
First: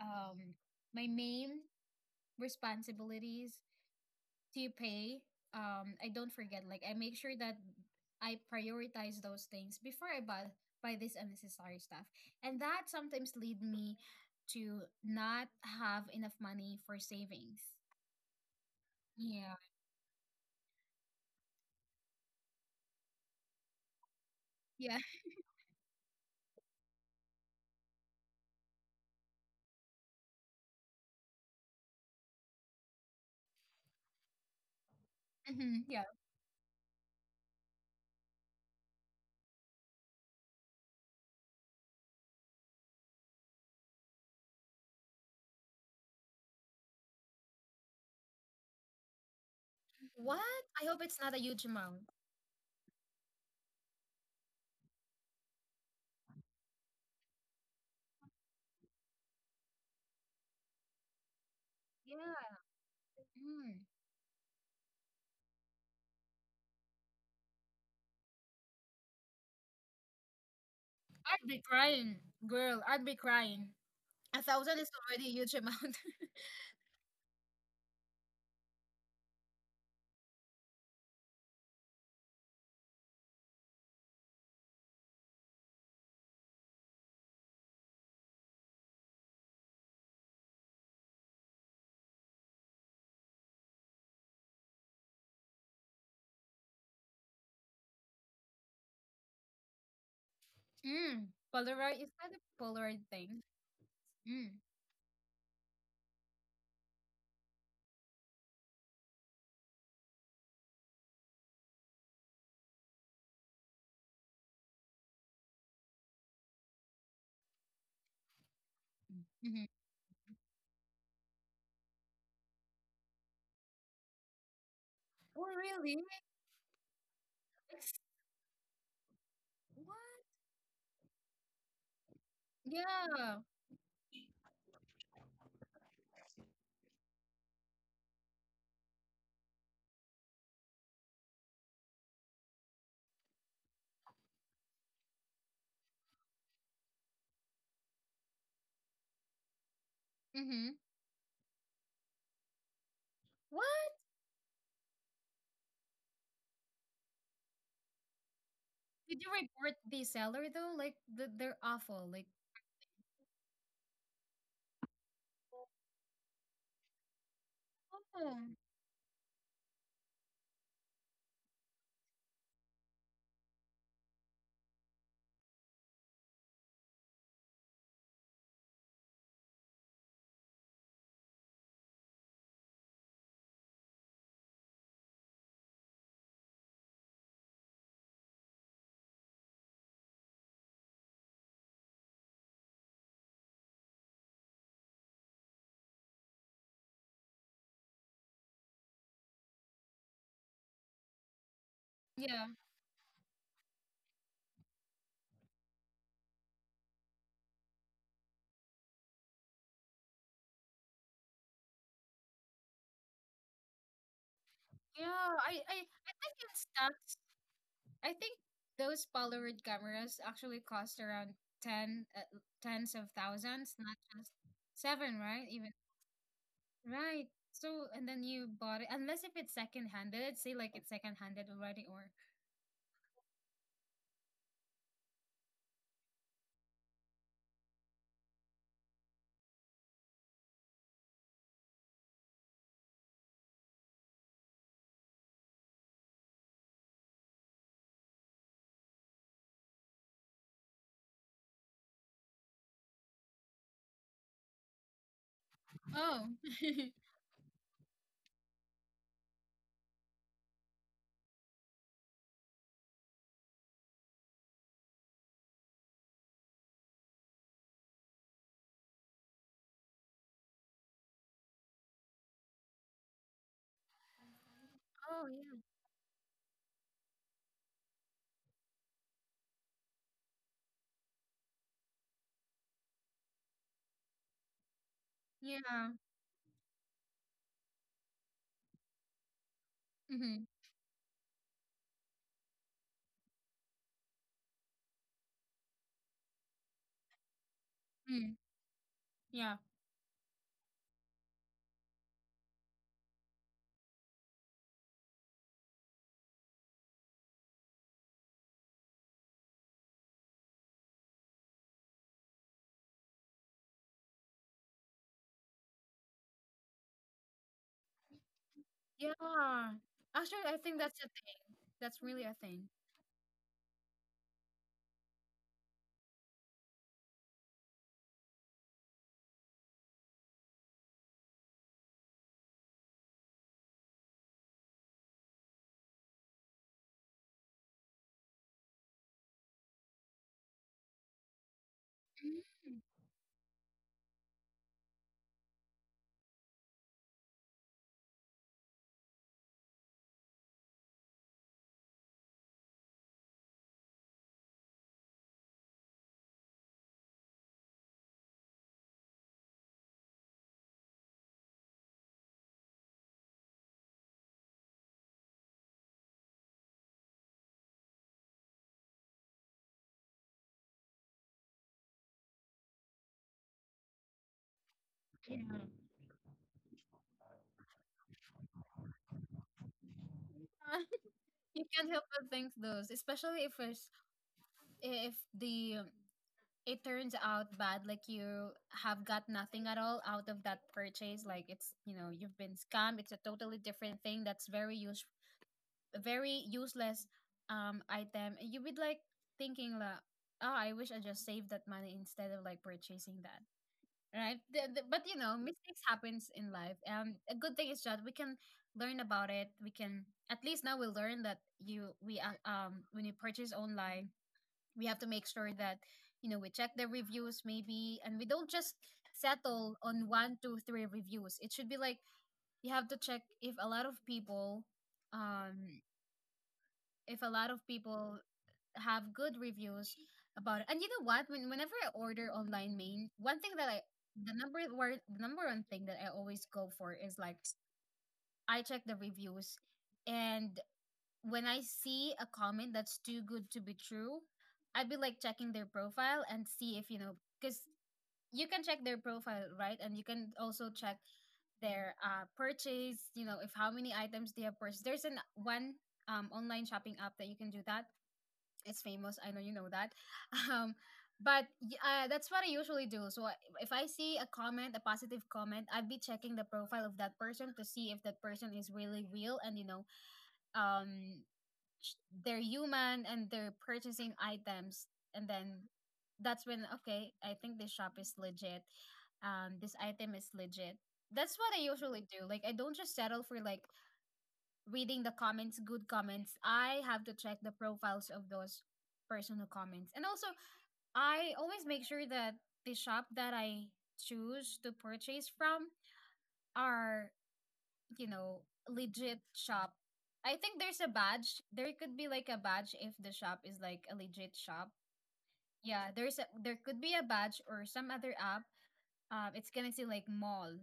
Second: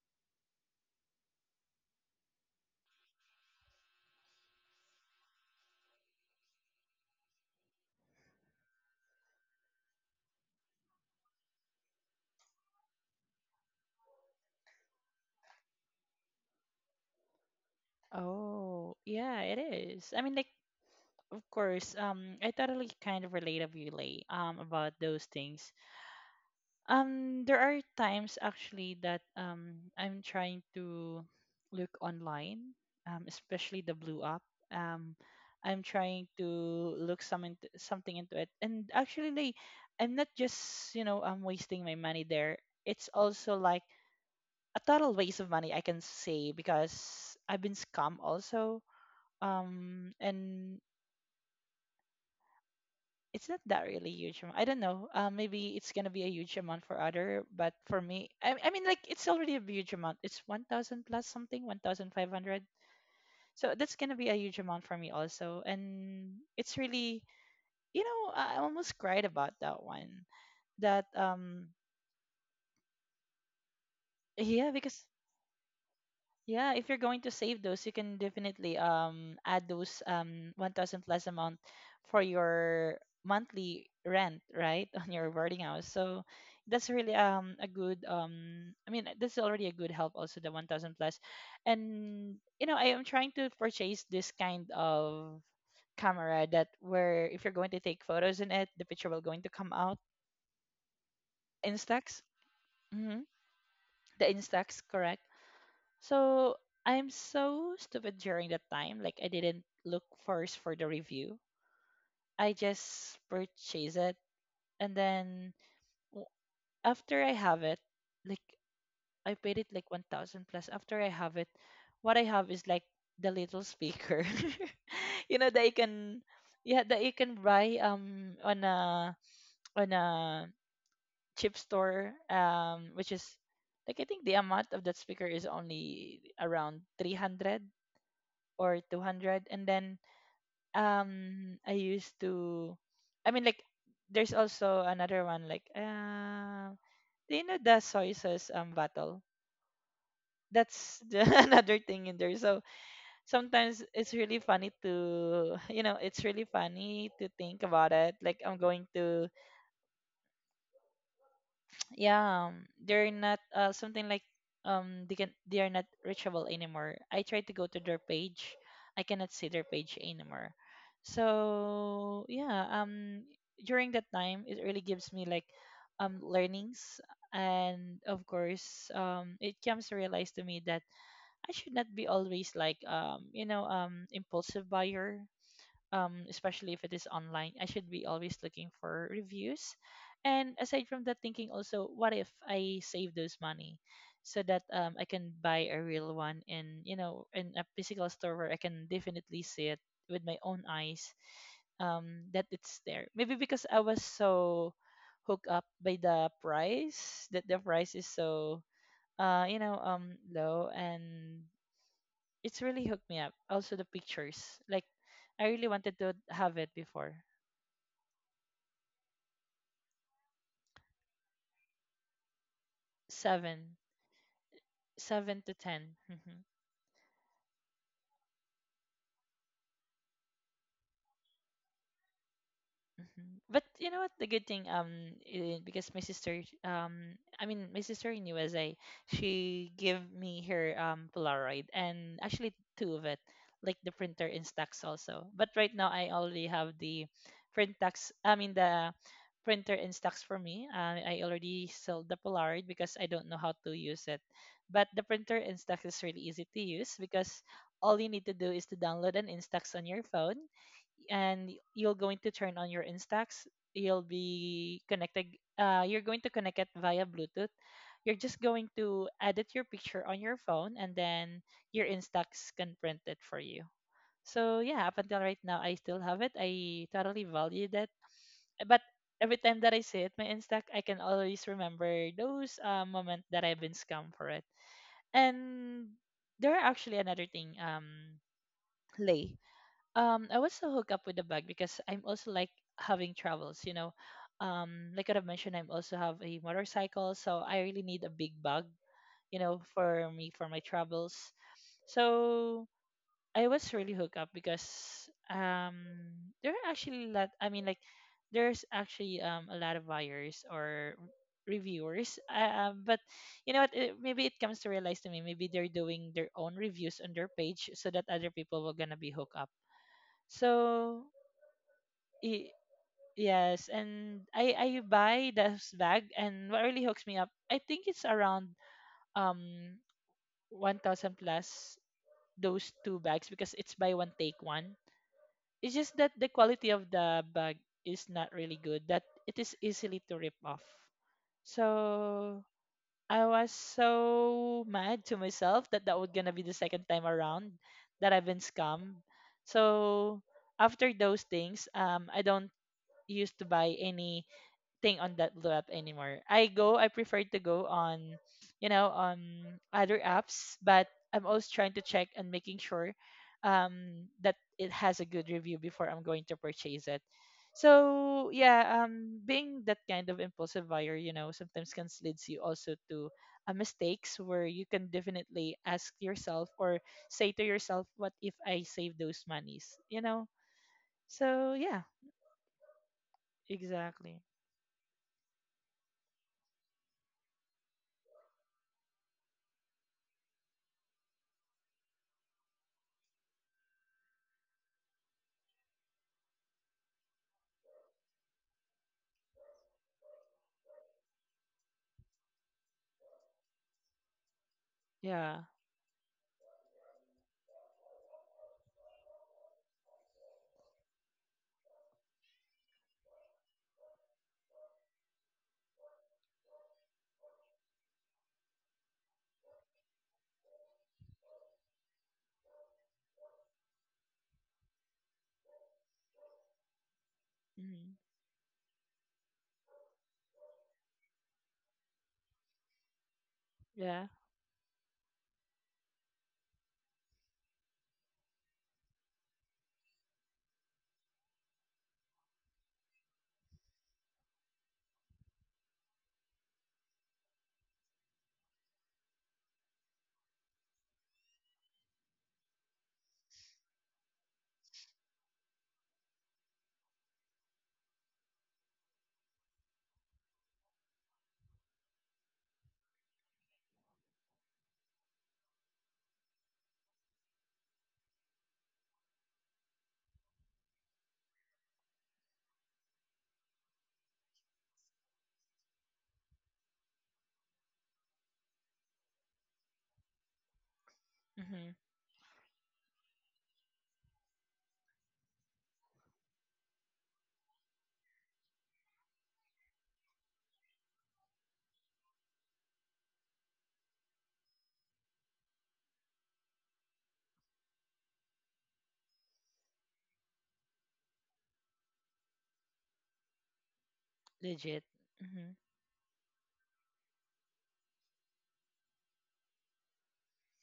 um my main responsibilities to pay, I don't forget. Like I make sure that I prioritize those things before I buy buy this unnecessary stuff, and that sometimes lead me to not have enough money for savings. Oh, yeah, Yeah, it is. I mean, like, of course, I totally kind of relate of you, Lay, about yeah, those things. There are times actually that I'm trying to look online, especially the blue app. [LAUGHS] Mhm, I'm yeah. trying to look something into it, and actually, like, I'm not just, you know, I'm wasting my money there. It's also like a total waste of money, I can say, because I've been scammed also. What? And I hope it's not a huge amount. it's not that really huge amount. I don't know. Maybe it's gonna be a huge amount for other, but for me, it's already a huge amount. It's 1,000 plus something, one thousand five Yeah. hundred. So Mm. that's gonna be a huge amount for me also, and it's really, you know, I almost cried about that one. That I'd be crying, girl. I'd be crying. A yeah, thousand is because already a huge amount. [LAUGHS] yeah, if you're going to save those, you can definitely add those 1000 plus amount for your monthly rent, right? [LAUGHS] On your boarding house. So that's really a good that's already a good help also the 1000 plus. And you know, I am trying to purchase this kind of camera that where if you're going to take photos in it, the picture will going to come out. Mm. Polaroid, is Instax. that a Polaroid Mm-hmm. thing? The Mm. Instax, correct? So I'm so stupid during that time. Like I didn't look first for the review. I just purchased it, and then w- after I have it, like I paid Mm-hmm. it like 1,000 plus. After I have it, what I have is like the little speaker, [LAUGHS] you Oh, know that you really? can, yeah, that you can buy It's, on a what? chip store which is Yeah. like, I think the amount of that speaker is only around 300 or 200. And then I used to I mean like there's also another one, do you know the soy sauce battle? Mm-hmm. That's the, [LAUGHS] another thing in there. So sometimes What? it's really funny to [LAUGHS] you know, it's really funny to think about it, like I'm going Did you to report the seller though? Like the, they're awful. Like yeah, they're not, something like they can, they are not reachable anymore. I tried to go to their oh page, I cannot see their page anymore. So yeah, during that time it really gives me like learnings. And of course, it comes to realize to me that I should not be always like, impulsive buyer, especially if it is online, I should be always looking for reviews. And aside from that, thinking also, what if I save those money so that I can buy a real one in, you know, in a physical store where I can definitely see it with my own eyes, that yeah it's there. Maybe because I was so hooked up by the price that the price is so low, and it's really hooked me up. Also the pictures. Like I yeah. really I I wanted to I think have in it before. stocks. I think those Polaroid cameras actually cost around ten tens of Seven. thousands, not just seven, Seven to right? Even ten. Hmm. right. So and then you bought it unless if it's second handed. Let's say like it's second handed already or Mhm. But you know what? The good thing, because my sister, my sister in USA, she gave me her Polaroid and actually two of it, like the printer and stacks also. But right now, I already have the print tax. I mean the printer and stacks for me. I already sold the Polaroid because I don't know how to use it. But the printer and stacks is really oh easy to [LAUGHS] use because all you need to do is to download an Instax on your phone and you're going to turn on your Instax. You'll be connected. You're going to connect it via Bluetooth. You're just going to edit your picture on your phone, and then your Instax can print it for you. So yeah, up until oh right yeah now, I still have it. I totally value that. But every time that I see it, my Instax, I can always remember those moments that I've been scammed for it. yeah And there are actually another thing, Lay. I mm-hmm, would still hook up with the bag because I'm also like having travels. Like I've mentioned, I'm also have a motorcycle, so I really need a big mm, bag, you yeah. know, for me for my travels. So I was really hooked up because there are actually a lot there's actually a lot of buyers or reviewers but you know what it, maybe it comes to realize to me maybe they're doing their own reviews on their page so that other people were gonna be hooked up Yeah. Actually, I think that's so a thing. That's really a y- thing. yes, and I buy this bag, and what really hooks me up, I think it's around um 1,000 plus those two bags because it's buy one take one. It's just that the quality of the bag is not really good. That it is easily to rip off. So Mm. I was so mad to myself that that was gonna be the second time around that I've been scammed. So after those things, I don't used to buy anything on that blue app anymore. I prefer to go on, you know, on other apps, but I'm always trying to check and making sure that it has a good review before I'm going to purchase it. So yeah, being that kind of impulsive buyer, you know, sometimes can leads you also to mistakes where you can Yeah. definitely ask yourself or say to yourself, "What if I save those monies?" You know. [LAUGHS] So You yeah, can't help but think those, especially if it's exactly. if the it turns out bad, like you have got nothing at all out of that purchase. Like it's you know you've been scammed. It's a totally different thing. That's very use very useless item. You would like thinking like, oh, I wish I just saved that money instead of like purchasing that. Right? But you know, Yeah. mistakes happens in life. A good thing is that we can learn about it. We can at least now we learn that you we when you purchase online, we have to make sure that you know we check the reviews maybe, and we don't just settle on one, two, three reviews. It should be like you have to check if a lot of people, um, if a lot of Hmm. people have good reviews about it. And you know what? Whenever I order online, main, one thing that I Yeah. the number word the number one thing that I always go for is like I check the reviews. And when I see a comment that's too good to be true, I'd be like checking their profile and see if you know because you can check their profile, right? And you can also check their purchase, you know, if how many items they have purchased. There's an one online shopping app that you can do that. It's famous. I know you know that. [LAUGHS] Um, but that's what I usually do. So if I see a comment, a positive comment, I'd be checking the profile of that person to see if that person is really real and you know, um, ch- they're human and they're purchasing items. And then that's when okay, I think this shop is legit. This item is legit. That's what I Hmm. usually do. Like I don't just settle for like reading the comments, good comments. I have to check the profiles of those person who comments. And also, I always make sure that the shop that I choose to purchase from are, you know, legit shop. I think there's a badge. There could be like a badge if the shop is like a legit shop. Legit. Hmm. Yeah, there's a, there could be a badge or some other app. It's gonna say like mall,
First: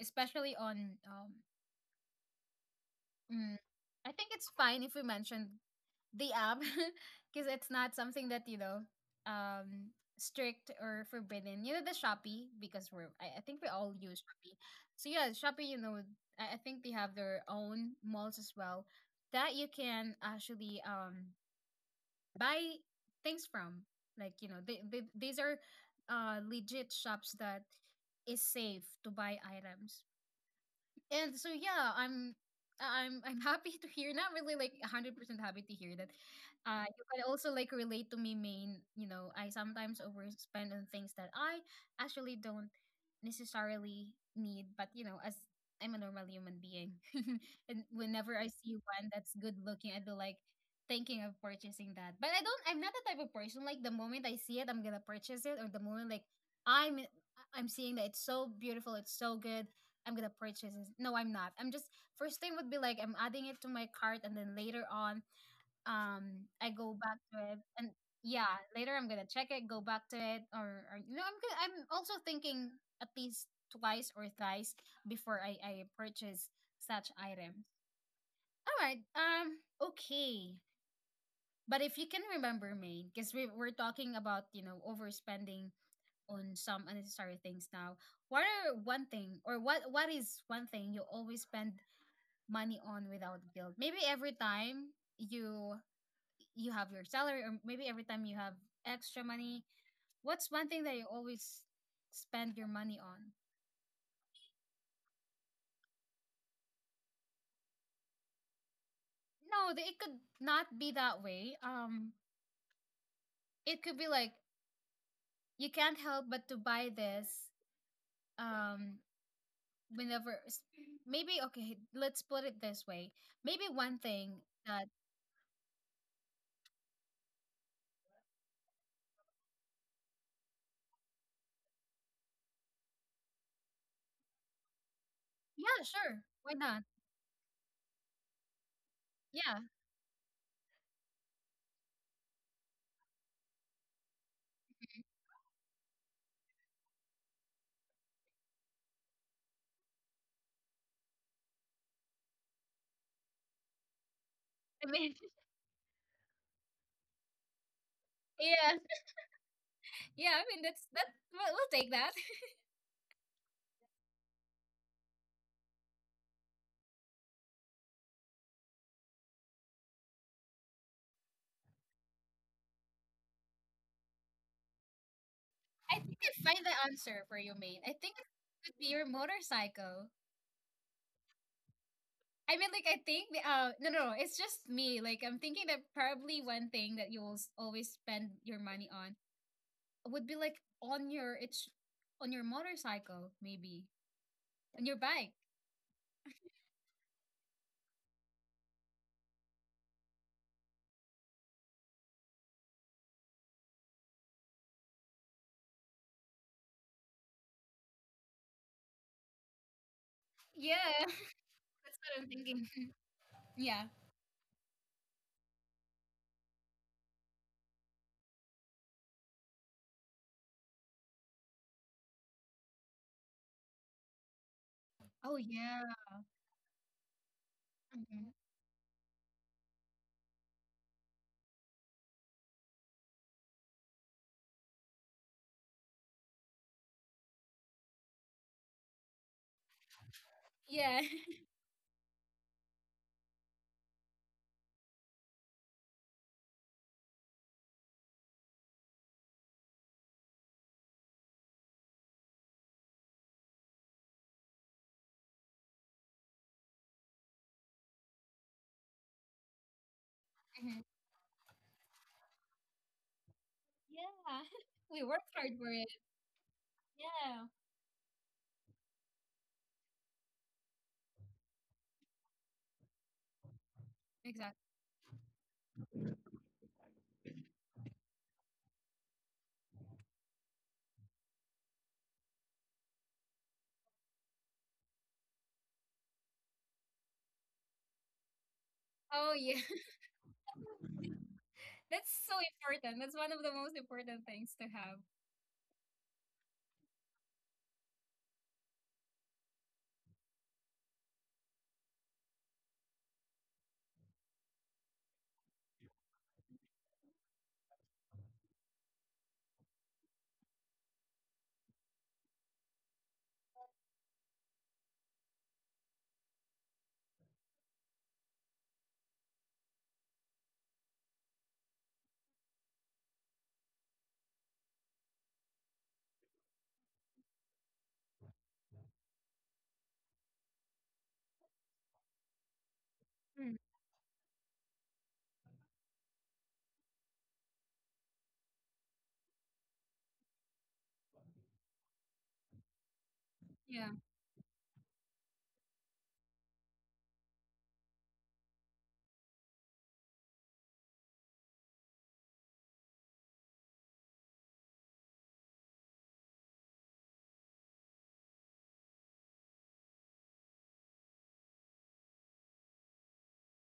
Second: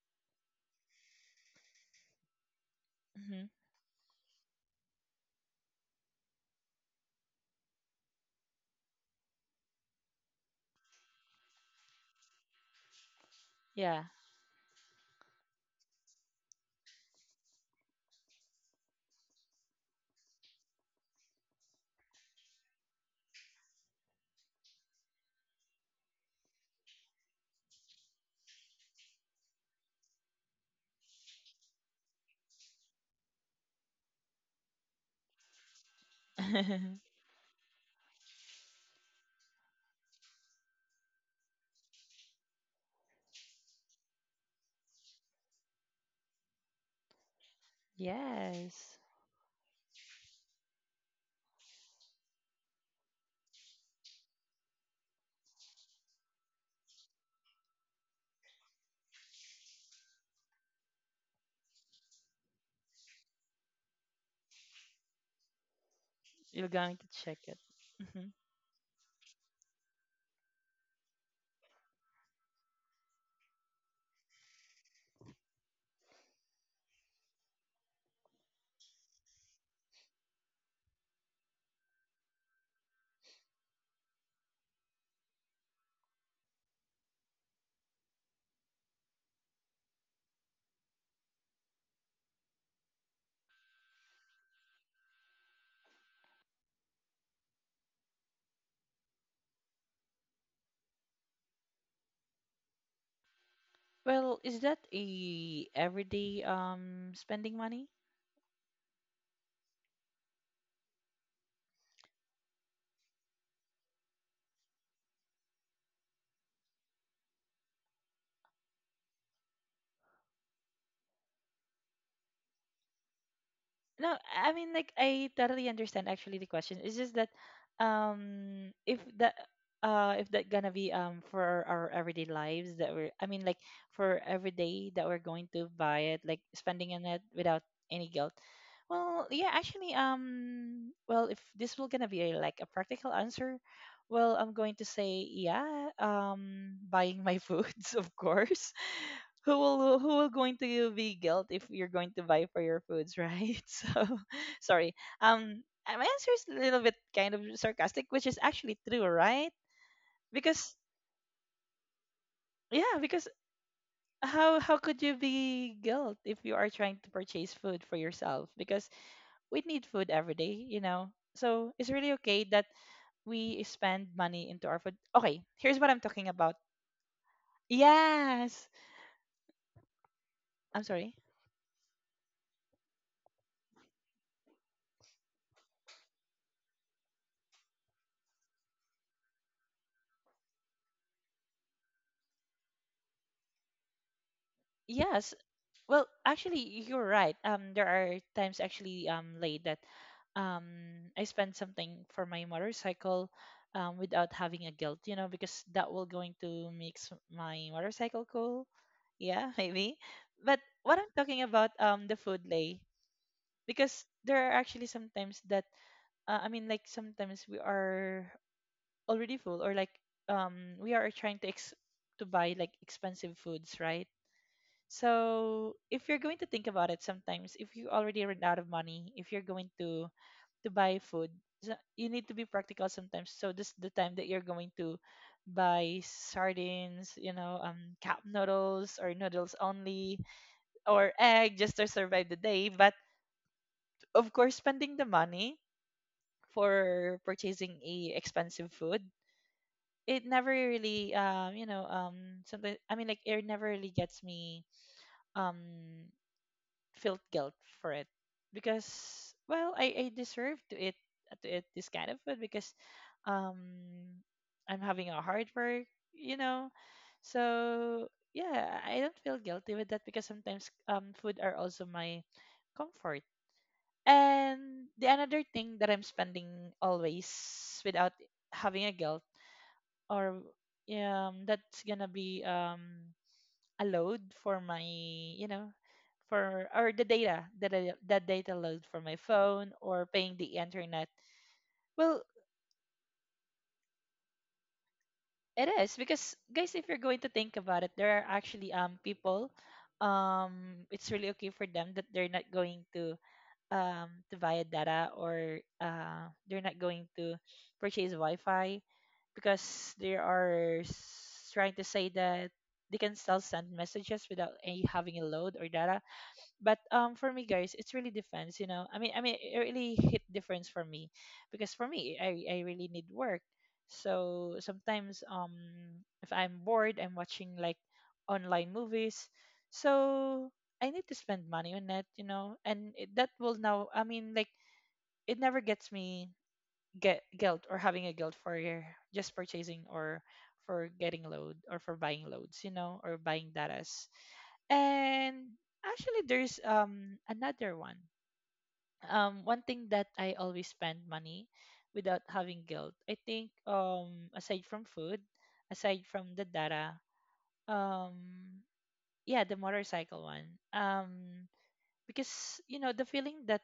especially on Hmm. mm, I think it's fine if we mention the app [LAUGHS] because it's not something that um strict or forbidden, the Shopee, because I think we all Yeah. use Shopee, so yeah, Shopee. I think they have their own malls as well that you can actually buy things from. Like these are legit shops that is safe to buy items. And so yeah, I'm happy to hear, not really like 100% happy to hear that. You [LAUGHS] can also like relate to me, main. You know, I sometimes overspend on things that I actually don't necessarily need, but as I'm a normal human being, [LAUGHS] and whenever I see Yes. one that's good looking, I'd be like thinking of purchasing that. But I don't. I'm not the type of person like the moment I see it, I'm gonna purchase it, or the moment like I'm I'm seeing that it's so beautiful, it's so good. I'm gonna purchase this. No, I'm not. I'm just, first thing would be like I'm adding it to my cart, and then later on, You're I go going to back check to it, it. and Hmm. yeah, later I'm gonna check it, go back to it, or, I'm also thinking at least twice or thrice before I purchase such items. All right. Okay. But if you can remember, Maine, because we're talking about overspending on some unnecessary things now. What are one thing, or what is one thing you always spend money on without guilt? Maybe every time you have your salary, or maybe every time you have extra money, what's one thing that you always spend your money on? Well, is that a everyday spending money? No, it could not be that way. It could be like you can't help but to buy this um whenever s- maybe, okay, let's put it this way. Maybe one No, thing I mean that, like I totally understand actually the question. It's just that if that if that gonna be for our everyday lives that we're I mean like for every day that we're going to yeah, buy sure. it, like Why not? spending on it without any guilt. Well, yeah, Yeah. actually well if this will gonna be a, like a practical answer, well I'm going to say yeah, buying my foods [LAUGHS] of course who will going to be guilt if you're going to buy for your foods, right? [LAUGHS] So I sorry. mean, Um my answer is a little bit kind of sarcastic, which [LAUGHS] is yeah. actually true, right? Yeah, I mean Because that's that, we'll take that. yeah, because how could you be guilt if you are trying to purchase food for yourself? Because we need food every day, you know. So it's really okay that we spend money into our food. Okay, here's what I I'm think talking I about. find the answer for you, Maine. I think it Yes. could be your motorcycle. I'm sorry. I mean, like, I think, no, no, no, it's just me. Like, I'm thinking that probably one thing that you will always spend your money on would be like on your, it's on your motorcycle, maybe, on your bike. Yes, well, actually, you're right. There are times actually late that um I spend something for my motorcycle without having a guilt, you know, because that will going to make my motorcycle cool. Yeah, [LAUGHS] maybe. But Yeah, what I'm talking about [LAUGHS] that's the what I'm food thinking. lay [LAUGHS] Yeah. because there are actually sometimes that I mean like sometimes we are already full or like we are trying to ex to buy like expensive foods, right? Oh, So yeah. if you're going to think about it, sometimes if you already Mhm. run out of money, if you're going to buy food, so you need to be practical sometimes. So this the time that you're going to buy sardines, you know, cup noodles or noodles only, Yeah. or [LAUGHS] egg just to survive the day. But of course, spending the money for purchasing a expensive food, it never really, you know, something. I mean, like it never really gets me. Um, Felt guilt for it because well I deserve to Mhm. eat this kind of food because um Yeah. [LAUGHS] I'm We having a worked hard hard for it. work, you know, Yeah. so yeah I don't feel guilty with that because sometimes food are also my comfort Exactly. and the another thing that I'm spending always without having a guilt or yeah, that's gonna be a load for my, you know, for or the data that that data load for my Oh, yeah. phone [LAUGHS] or paying the internet. That's Well so important. That's one of the most important things to it is because guys if you're going to think about it there are actually people it's really okay for them that they're not going to buy a data or they're not going to purchase wi-fi because they are trying to say that they can still send messages without any having a load or data but for me guys it's really depends, you know, I mean it really hit difference for me because for me I really need work. So sometimes if I'm bored I'm watching like online movies so I need to spend money on that, you know, and it, that have. will now I mean like it never gets me get guilt or having a guilt for just purchasing or for getting load or for buying loads, you know, or buying Yeah, datas. And actually, there's another one. One thing that I always spend money without having guilt. I think aside from food, aside from the data, um yeah, the motorcycle one. Because you know the feeling that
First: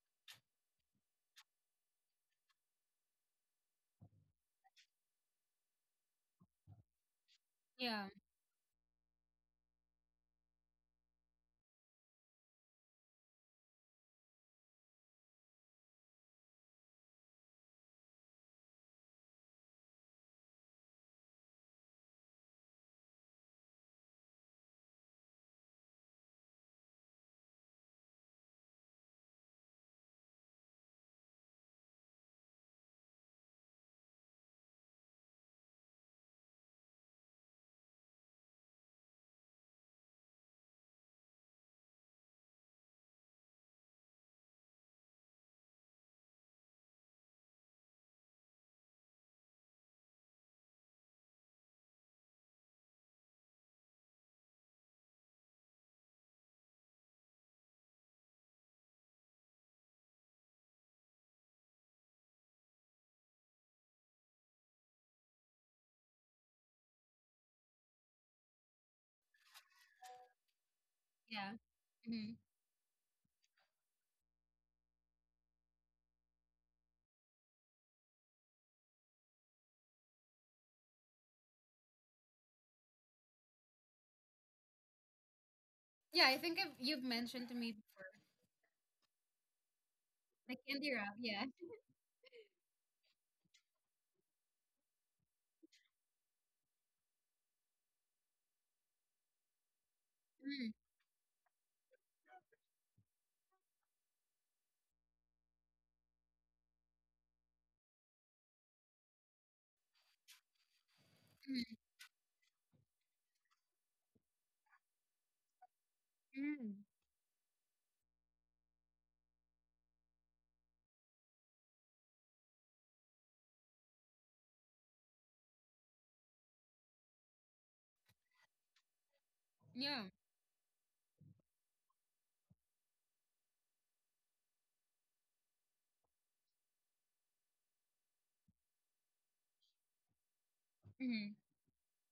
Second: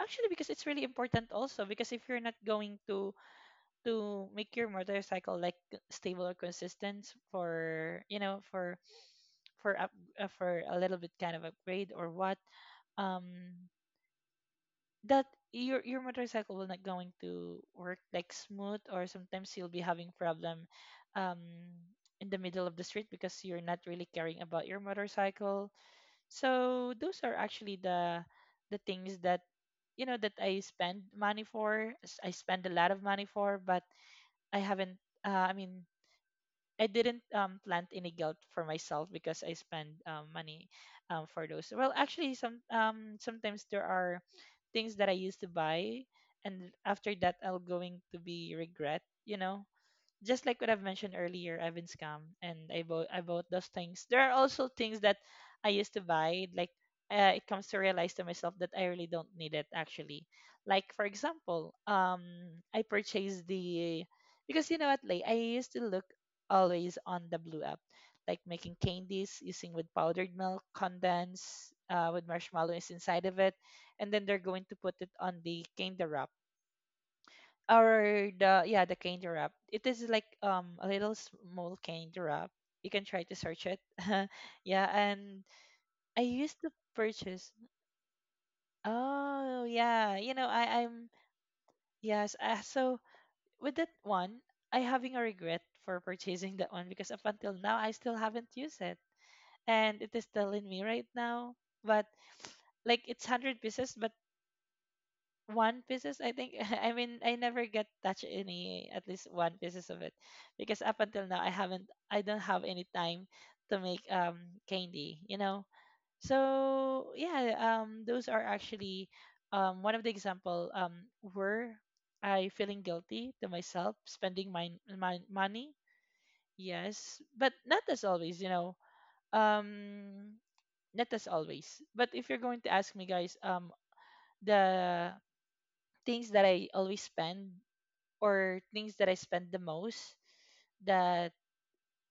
actually because it's really important also because if you're not going to make your motorcycle like stable or consistent for, yeah, you know, for for up, for a little bit kind of upgrade or what um that your motorcycle will not going to work like smooth or sometimes you'll be having problem um in the middle of the street because you're not really caring about your motorcycle. So those are actually the things that you know that I spend money I spend a lot of money for but I haven't. I mean, I didn't plant any guilt for myself because I spend money for those. Well, actually, some sometimes there are things that I used to buy, and after that, I'll going to be regret. You know, just like what I've mentioned earlier, I've been scammed and I bought those things. There are also things that I used to buy. Like it comes to realize to myself that I really don't need it actually. Like for example, I purchased the because you know what, Lay, I used to look always on the blue app, like making candies using with powdered milk, yeah. condense, with Mhm. marshmallows inside of it, and then they're going to put it on the candy wrap or the yeah the candy wrap it is like a little small candy wrap. You can try to search it. [LAUGHS] Yeah and I Yeah, I think used to I've, you've mentioned purchase to me before. oh yeah you know The i candy i'm wrap, yeah. yes so with that one I having a regret for purchasing that one because up until now I still haven't used it and it is still in Mm, me right now but like it's 100 pieces but. One pieces I think. [LAUGHS] I mean I never get touch any at least one pieces of it because up until now I mm, haven't I don't have any time to make candy, you know. mm. So yeah those are actually one of the example were I feeling guilty to myself spending my, my money. Yes but not as always you know. Yeah, um not as always but if you're going to ask me guys the things that I always spend or things that I spend the most that mm,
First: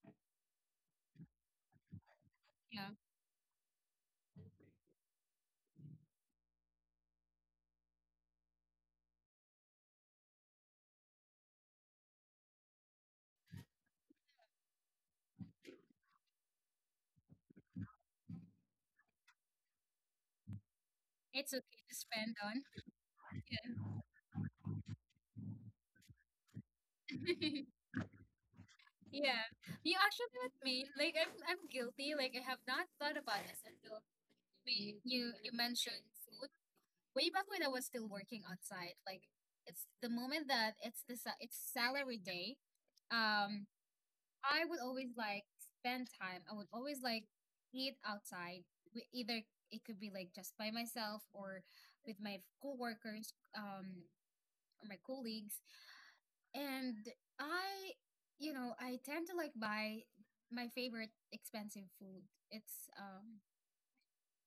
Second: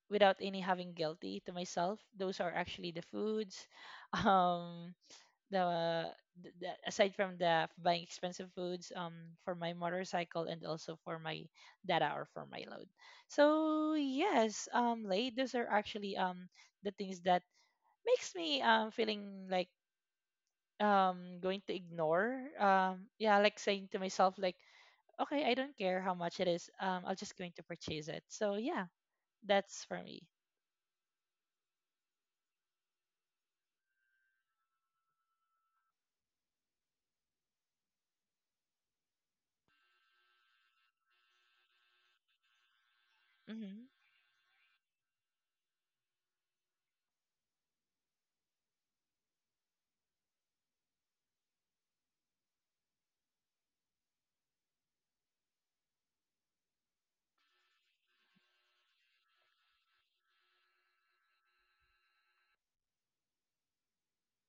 without any having guilty to myself those are yeah. actually the foods. [LAUGHS] um the, the aside from the buying expensive foods for my motorcycle and also for my data or for my load. So yes late those are actually the things that makes me feeling like It's going to okay to spend ignore. on. [LAUGHS] Yeah like saying to myself like okay, I don't care how much it is. I'm just going to Yeah. [LAUGHS] purchase it. So yeah, Yeah. that's for You me. actually with me, like I'm guilty. Like I have not thought about this until we you you mentioned food. Way back when I was still working outside, like it's the moment that it's salary day. Um, Mhm. I would always like spend time. I would always like eat outside with either, it could be like just by myself or with my coworkers, or my colleagues. And I, I tend to like buy my favorite expensive food. It's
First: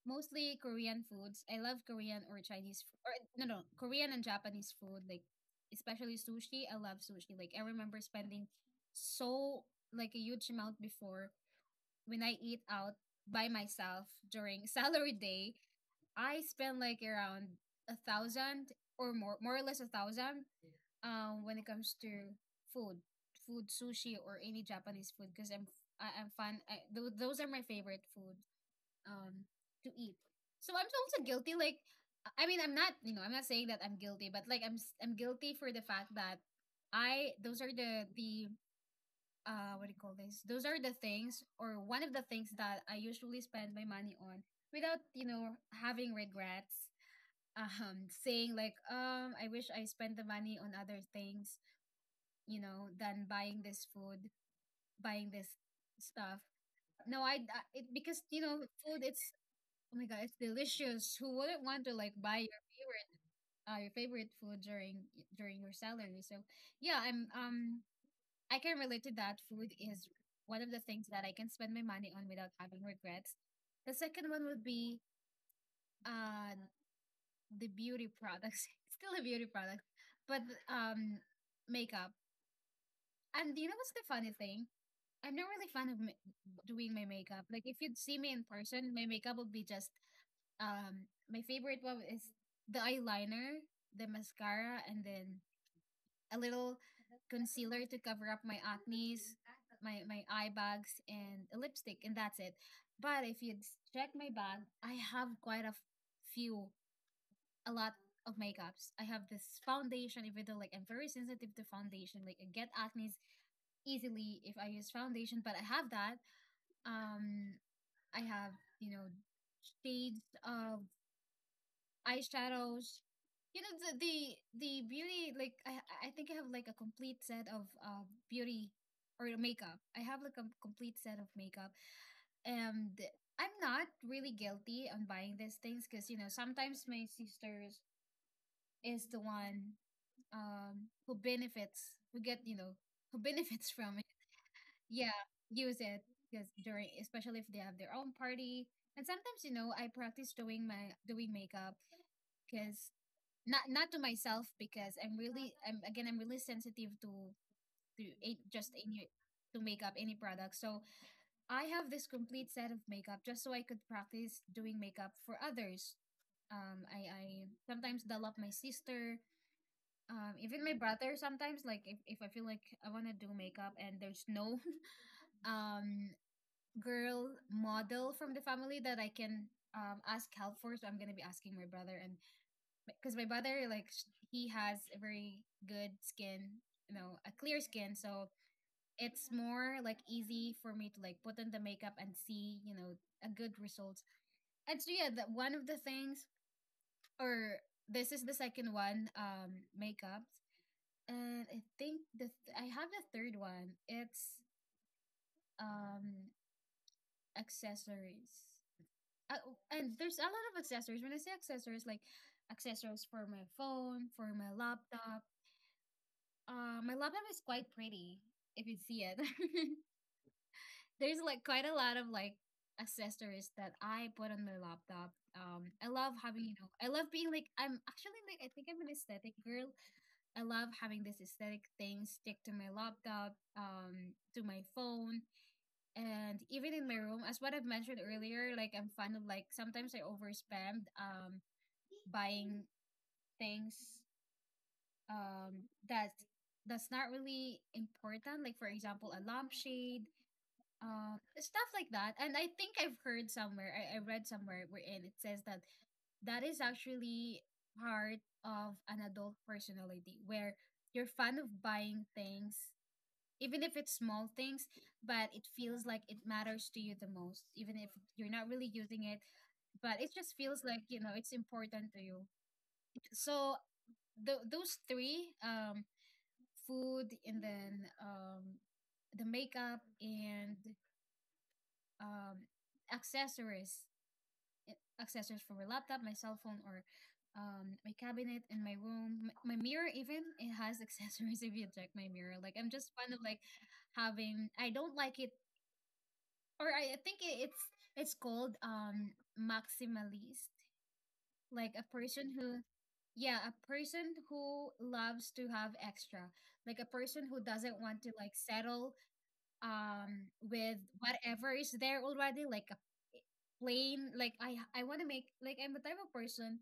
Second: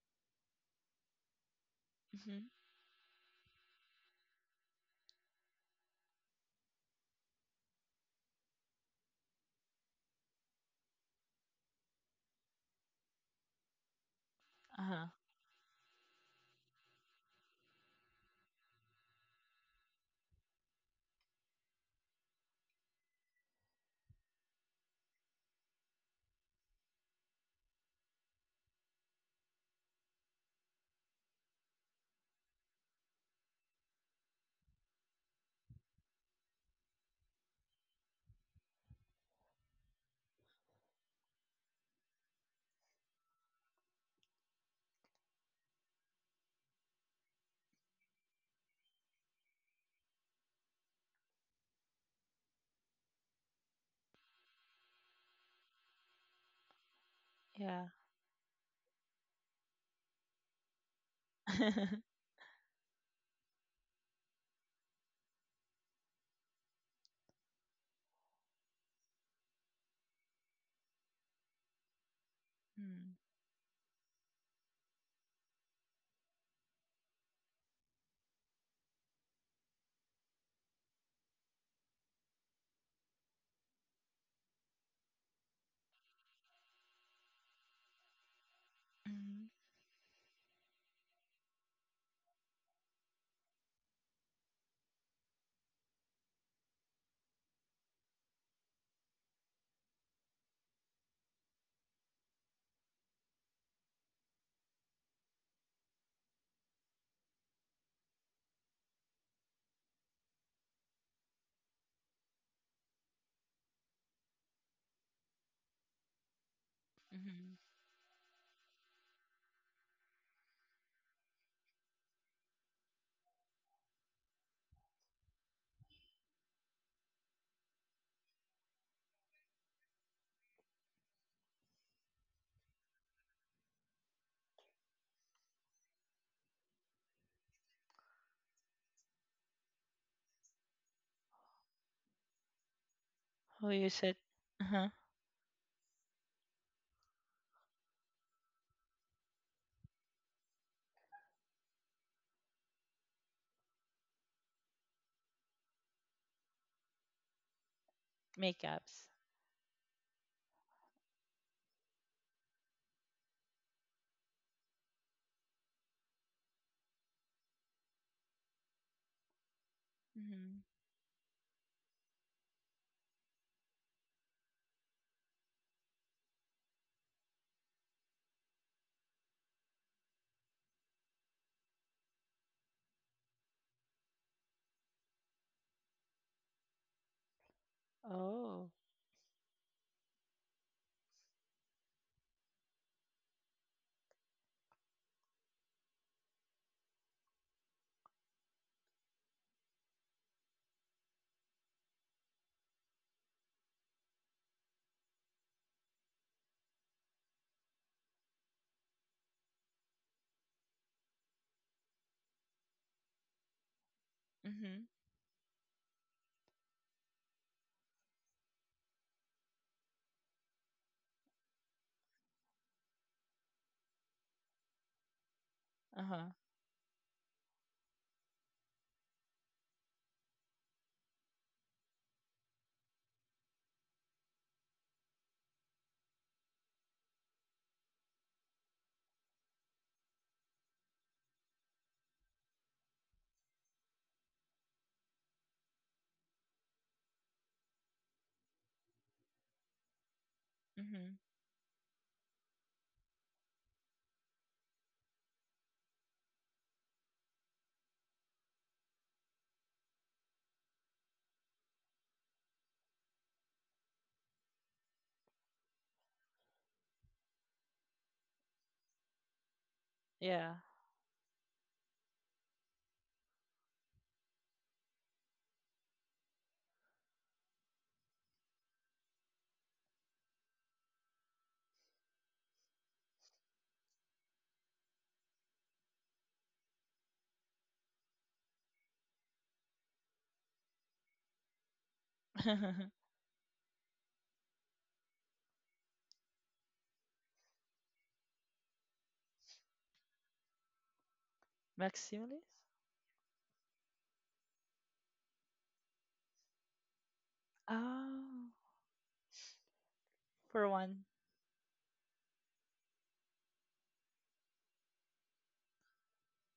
mostly Korean foods. I love Korean or Mhm. Chinese or, no, no, Korean and Japanese food. Like especially sushi. I love sushi. Like I remember spending so like a huge amount before, when I eat out by myself during [LAUGHS] Uh huh. salary day, I spend like around 1,000 or more, more or less 1,000. When it comes to food, sushi, or any Japanese food, because I'm fun. Those are my favorite food. Um, to eat. So I'm also guilty. Like, I mean, I'm not. You know, I'm not saying that I'm guilty, but like I'm guilty for the fact that I those are the, what do you call this, those are the things or one of the things that I usually spend my money on without having regrets, saying like, I wish I spent the money on other things, than buying this food, buying this stuff. No, Yeah. It, because food, it's, oh my god, it's delicious. Who wouldn't want [LAUGHS] to like buy your favorite, your favorite food during your salary? So yeah, I can relate to that. Food is one of the things that I can spend my money on without having Mm. regrets. The second one would be uh the beauty products. [LAUGHS] It's still a beauty product, but makeup. And do you know what's the funny thing? I'm not really fan of doing my makeup. Like if you'd see me in person, my makeup Mhm. would be just, my favorite one is the eyeliner, the mascara, and then a little concealer to cover up my acne's, my eye bags, and a lipstick, and that's it. But if you check my bag, I have quite a few, a lot of makeups. I have this foundation, even though like I'm very sensitive to foundation, like I get acne's easily if I use foundation, but I have that. Um, Mhm. I have, you know, shades of eyeshadows. You know, the beauty, like I think I have like a complete set of beauty or makeup. I have like a complete set of makeup, and I'm not really guilty on buying these things because you know sometimes my sisters is the one who benefits, who get, you know, who [LAUGHS] benefits Oh, you from it. said. Uh huh. Yeah, use it because during, especially if they have their own party, and sometimes you know I practice doing my doing makeup because not, not to myself, because I'm really, I'm, again, I'm really sensitive to a, just any, Makeups. to makeup, any product. So I have this complete set of makeup just so I could practice doing makeup for others. I sometimes develop my sister, Mhm. even my brother sometimes. Like if I feel like I wanna do makeup and there's no [LAUGHS] um girl model from the family that I can ask help for, so I'm gonna be asking my brother, and because my brother, like, he has a very good skin, you know, a clear skin, so Oh. it's more like easy for me to like put on the makeup and see, you know, a good result. And so yeah, that one of the things, or this is the second one, makeup. And I think the I have the third one. It's um accessories. Oh, and there's a lot of accessories when I say accessories, like accessories for my phone, for my Mhm. laptop. My lab lamp is quite pretty if you see it. [LAUGHS] There's like quite a lot of like accessories that I put on my laptop. I Uh love huh. having, you know, I love being like, I'm actually like I think I'm an aesthetic girl. I love having this aesthetic thing stick to my laptop, to my phone, and even in my room. As what I've mentioned earlier, like I'm fond of like sometimes I overspend buying things um that that's not really important, like for example a lampshade, Mhm. stuff like that, and I think I've heard somewhere, I read somewhere wherein it says that that is actually part of an adult personality where you're fond of buying things even if it's small things, but it feels like it matters to you the most even if you're not really using it, but it just Yeah. feels like, you know, it's important to you. So those three, food, and then the makeup, and um, accessories, accessories for my laptop, my cell phone, or my cabinet in my room, my mirror even, it has [LAUGHS] accessories if you check my mirror, like I'm just fond [LAUGHS] of like having, I don't like it, or I think it's called maximalist, like a person Maximilis. who, yeah, a person who loves to have extra, like a person who doesn't want to like Oh, settle for with one. whatever is there already, like a plain, like, I want to make, like I'm the type of person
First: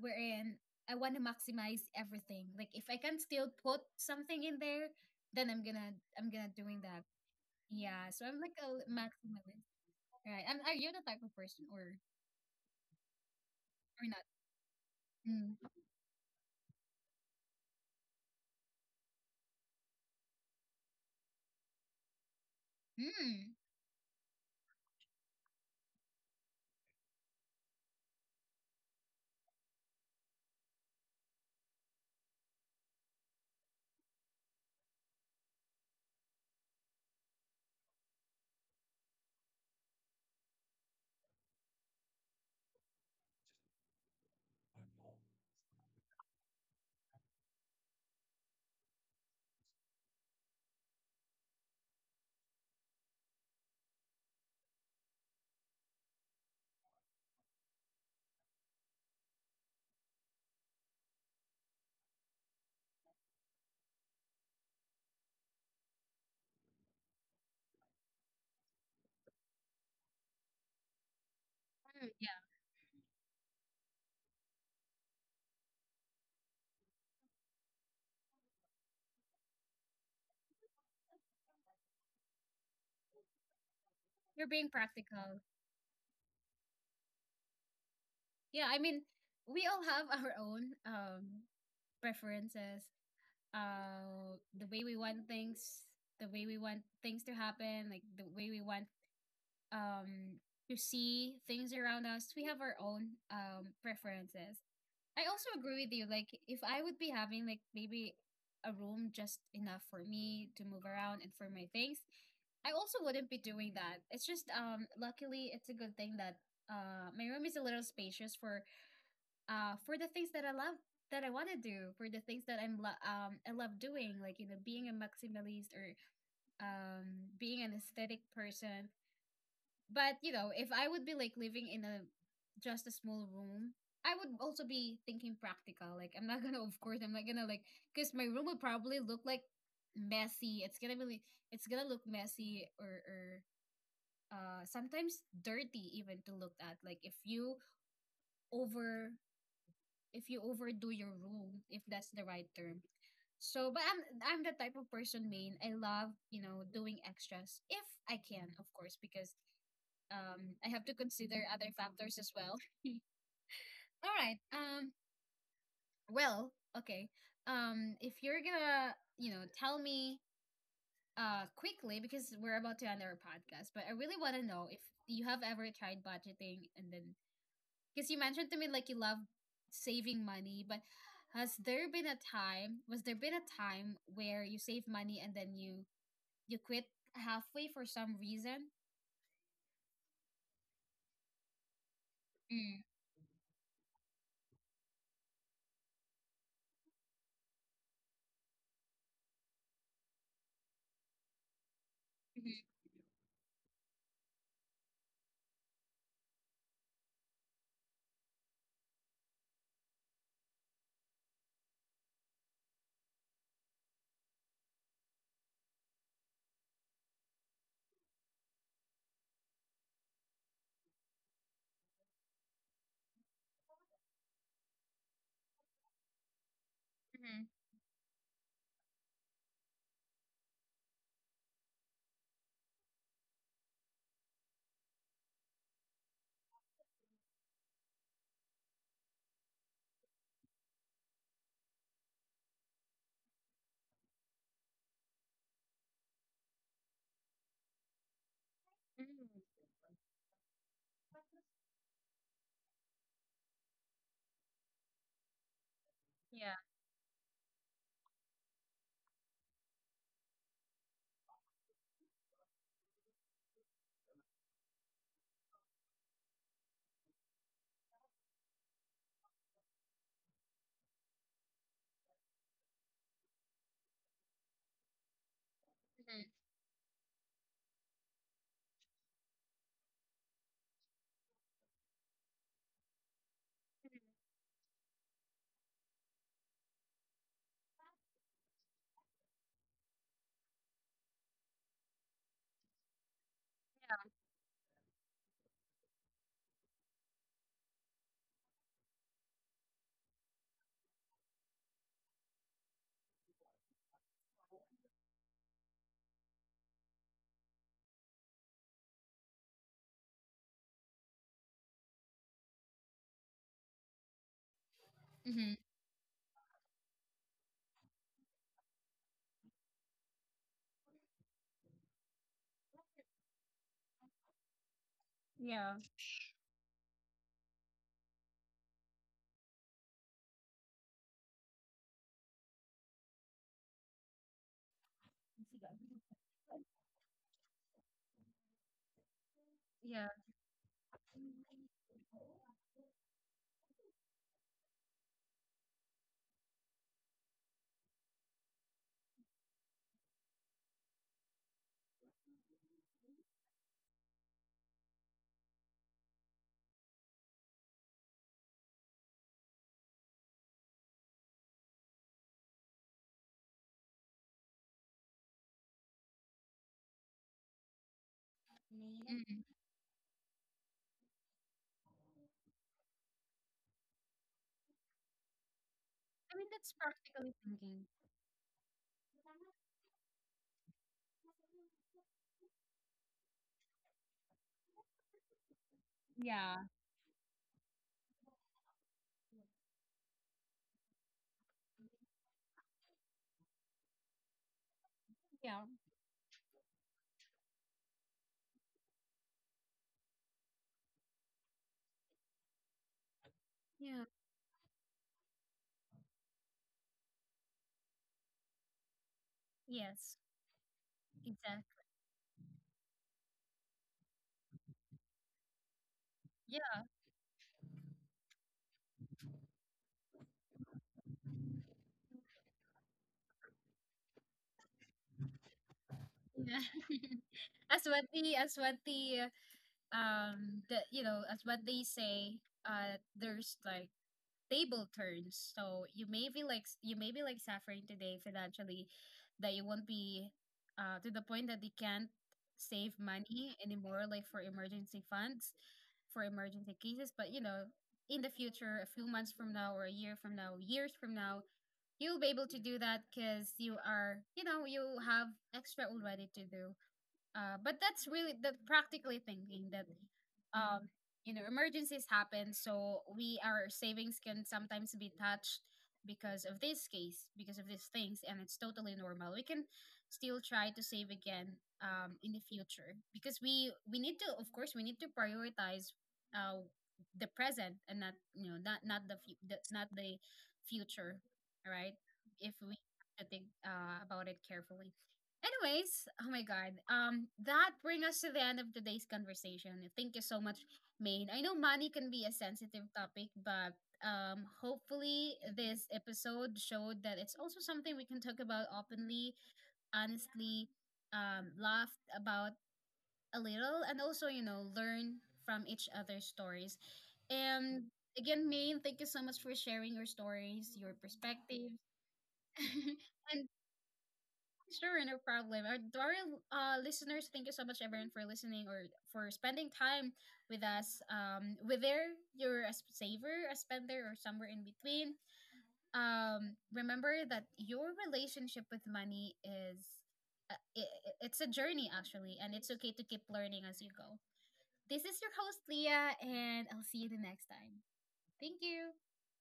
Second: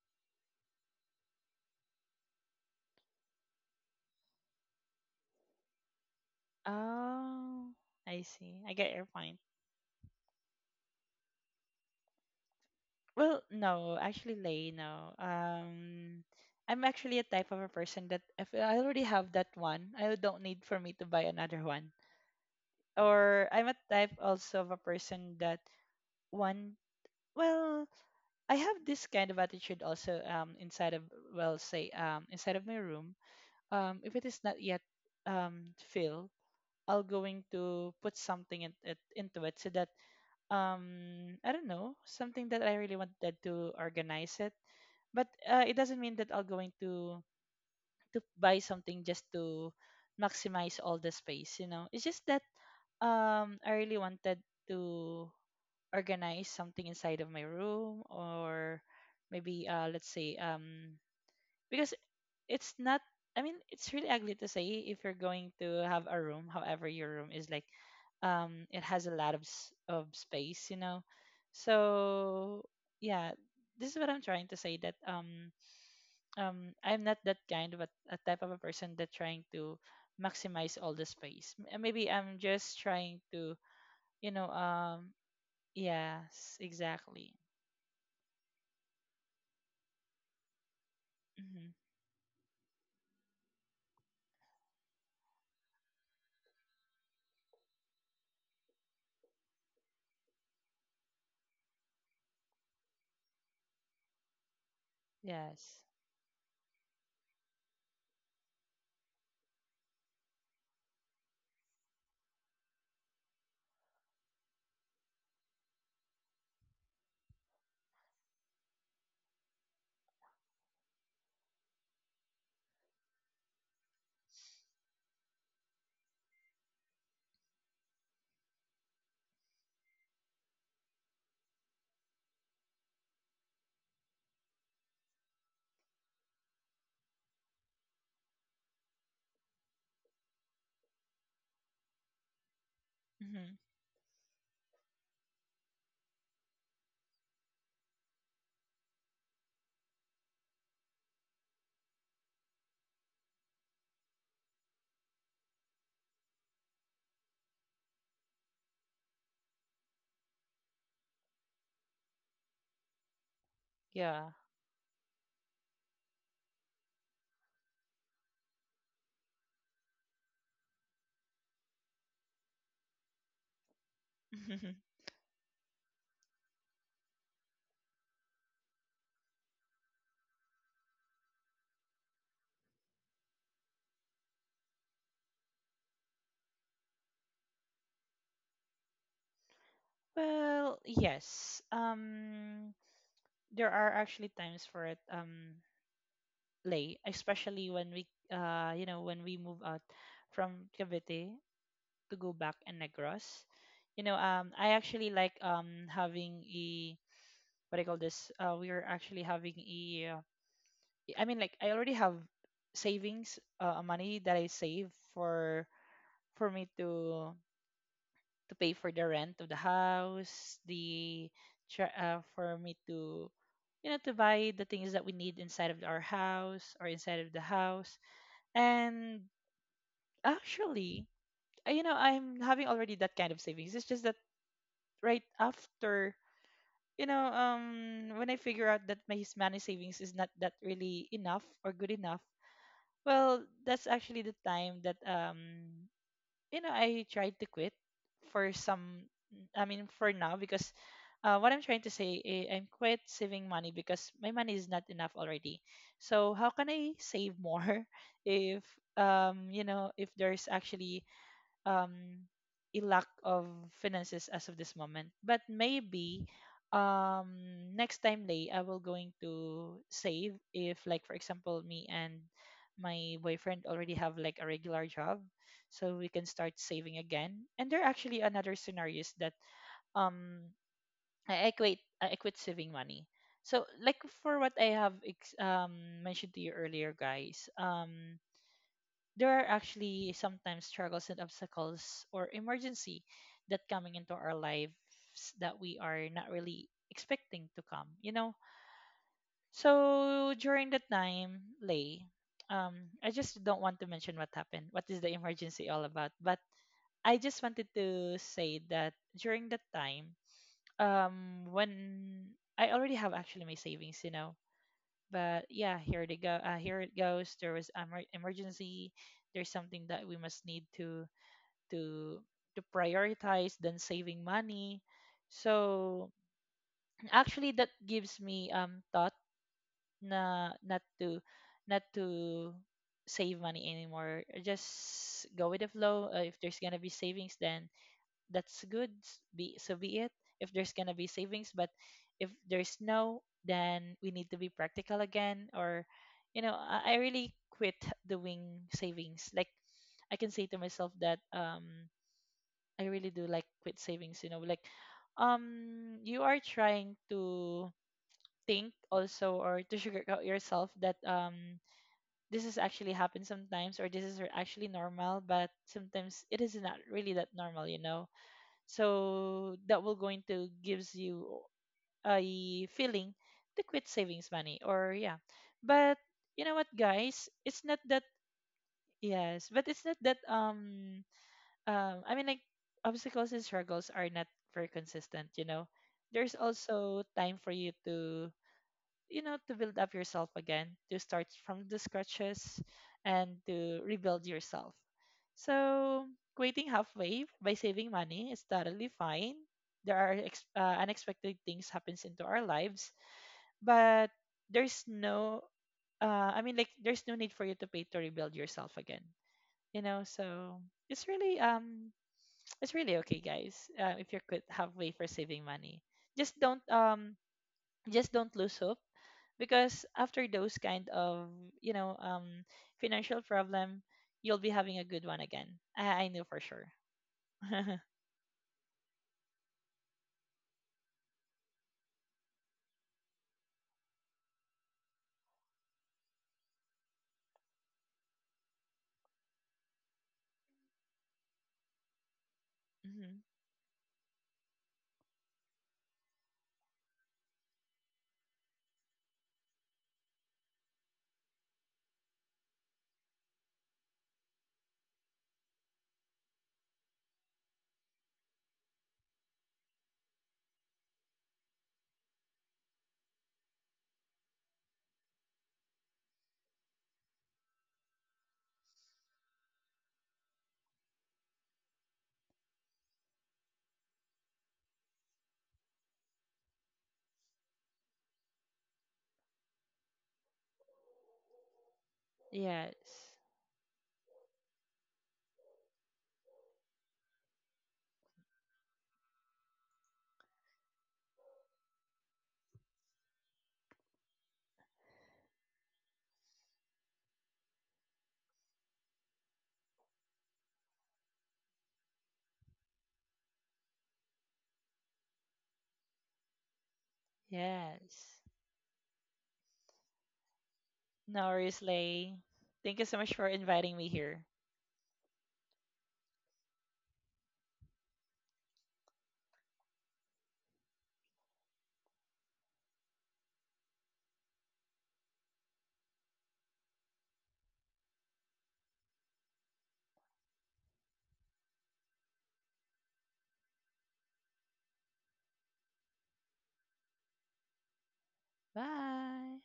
wherein I want to maximize everything, like if I can still put something in there then I'm gonna doing that. Oh, Yeah, I so I'm like see. a I get your point. maximalist, right? And are you the type of person, or Well, no, or not? actually, Lay, no. Mm. I'm actually a type of a person that if I already have that one, I don't need for me to buy another one. Or Mm. I'm a type also of a person that one, well, I have this kind of attitude also inside of, well, say inside of my room. If it is not yet filled, I'll going to put something in it into it so that I don't know, something that I really wanted to organize it, but it doesn't mean that I'll going to buy something just to maximize all the space. You know, it's just that I really wanted to organize something inside of my room, or maybe let's say because it's not, I mean, it's really ugly to say if you're going to have a room, however your room is like, it has a lot of space, you know, Mm, yeah, so yeah, this is what I'm trying to say, that I'm not that kind of a, type of a person that trying to maximize all the space. Maybe I'm just trying to, you you're know, being practical. yes, exactly. Yeah, I mean, we all have our own Hmm. preferences, the way we want things, the way we want things to happen, like the way we want um to see things around us. We have our own preferences. I also Yes. agree with you, like if I would be having like maybe a room just enough for me to move around and for my things, I also wouldn't be doing that. It's just, luckily it's a good thing that my room is a little spacious for, for the things that I love, that I want to do, for the things that I'm I love doing, like, you know, being a maximalist, or being an aesthetic person. But you know, if I would be like living in a just a small room, I would also be thinking practical. Like I'm not gonna, [LAUGHS] of course, I'm not gonna like because my room would probably look like messy. It's gonna be like, it's gonna look messy or Hmm. Sometimes dirty even to look at. Like if you over if you overdo your rule, if that's the right term. So, but I'm the type of person, main. I love doing extras if I can, of course, because I have to consider other factors as well. [LAUGHS] All Yeah. right. Well. Okay. If you're gonna tell me quickly because we're about to end our podcast, but I really want to know if [LAUGHS] you have ever tried budgeting. And then because you mentioned to me like you love saving money, but has there been a time, where you save money and then you quit halfway for some reason? Well, yes. Mm, There are actually times for it, late, especially when we you know, when we move out from Cavite to go back mhm, in Negros. You know, I actually like having a, what I call this? We are actually having a, I mean, like I already have savings, money that I save for for me to pay for the rent of the house, the for me to, you know, to buy the things that we need inside of our house or inside of the mhm, house. And actually, you know, I'm having already that kind of savings. It's just that right after, you know, when I figure out that my money savings is not that really enough or good enough, well, that's actually the time that, you know, I tried to quit for some. mhm. I mean, for now, because what I'm trying to say, I'm quit saving money because my money is not enough already. So how Yeah. can I save more [LAUGHS] if you know, if there's actually um a lack of finances as of this moment, but maybe um next time, Lay, I will going to save if like for example me and my boyfriend already have like a regular job, so we Mhm. can start saving again. And there are actually another scenarios that um I equate quit, I quit saving money. So like, for what I have mentioned to you earlier, guys, there are actually sometimes struggles and obstacles or emergency that coming into our lives, that we are not really expecting to come, you know. So during that time, Lay, um I just don't want to mention what happened, what is the emergency all about, but I just wanted to say that during that time, when I already have actually my savings, you know, but Mm-hmm. yeah, here they go, here it goes, there was emergency, there's something that we must need to to to prioritize than saving money. Yeah. So actually that gives me thought na not to not to save money anymore, just go with the flow. If there's gonna be savings, then that's good. Be, so be it. Yeah. If there's gonna be savings, but if there's no, then we need to be practical again. Or, you know, I really quit doing savings. Like, I can say to myself that I really do like quit savings. You know, like you are trying to think also, or to sugarcoat yourself that this is actually happen sometimes or this is actually normal, but sometimes it is not really that normal, you know. Hmm. So that will going to gives you a feeling to quit savings money, or yeah, but I you mean, know what, that's guys, practically it's not thinking. that, yes, but it's not that I mean, like, obstacles and struggles are not very consistent, you know. There's Yeah. also time for you to, you know, to build up yourself again, to start from the scratches and to rebuild yourself. Yeah. So quitting halfway by saving money is totally fine. There are unexpected things happens into our lives, Yeah. but there's no I mean, like, there's no need for you to pay to rebuild yourself again, you know. Yes. So it's really Exactly. [TSK] It's really okay, guys, if you could halfway for saving money, just don't Yeah. um just don't lose hope, because after those kind of, you know, financial problem, you'll be having a good one again. I know for Yeah. sure. [LAUGHS] [LAUGHS] As what the as what they say, there's like table turns. So you may be like you may be like suffering today financially, that you won't be to the point that you can't save Mhm. money anymore, like for emergency funds, for emergency cases. But you know, in the future, a few months from now, or a year from now, years from now, you'll be able to do that because you are, you have extra already to do. But that's really the practically thinking that, um you know, emergencies happen, so we, our savings can sometimes be touched because of this case, because of these things, and it's totally normal. We can still try to save again in the future, because we need to, of course we need to prioritize uh the present and not, not not the, the not the future, right? If we Yes. have to think, about it carefully. Anyways, oh my god. That brings us to the end of today's conversation. Thank you so much, Maine. I know money can be a sensitive topic, but hopefully this episode showed that it's also something we can talk about openly, honestly, laughed about a little, and also learn from each other's stories. And Yes. again, Maine, thank you so much for sharing your stories, your No worries, perspectives, Lay. Thank you so much for [LAUGHS] and inviting me here. sure, no problem. To our listeners, thank you so much, everyone, for listening or for spending time with us. Whether you're a saver, a spender, or somewhere in between, remember that your relationship with money is, uh, it, it's a journey actually, and it's okay to keep learning as you go. This is your host Leah, and I'll see you the next time. Thank you. Bye.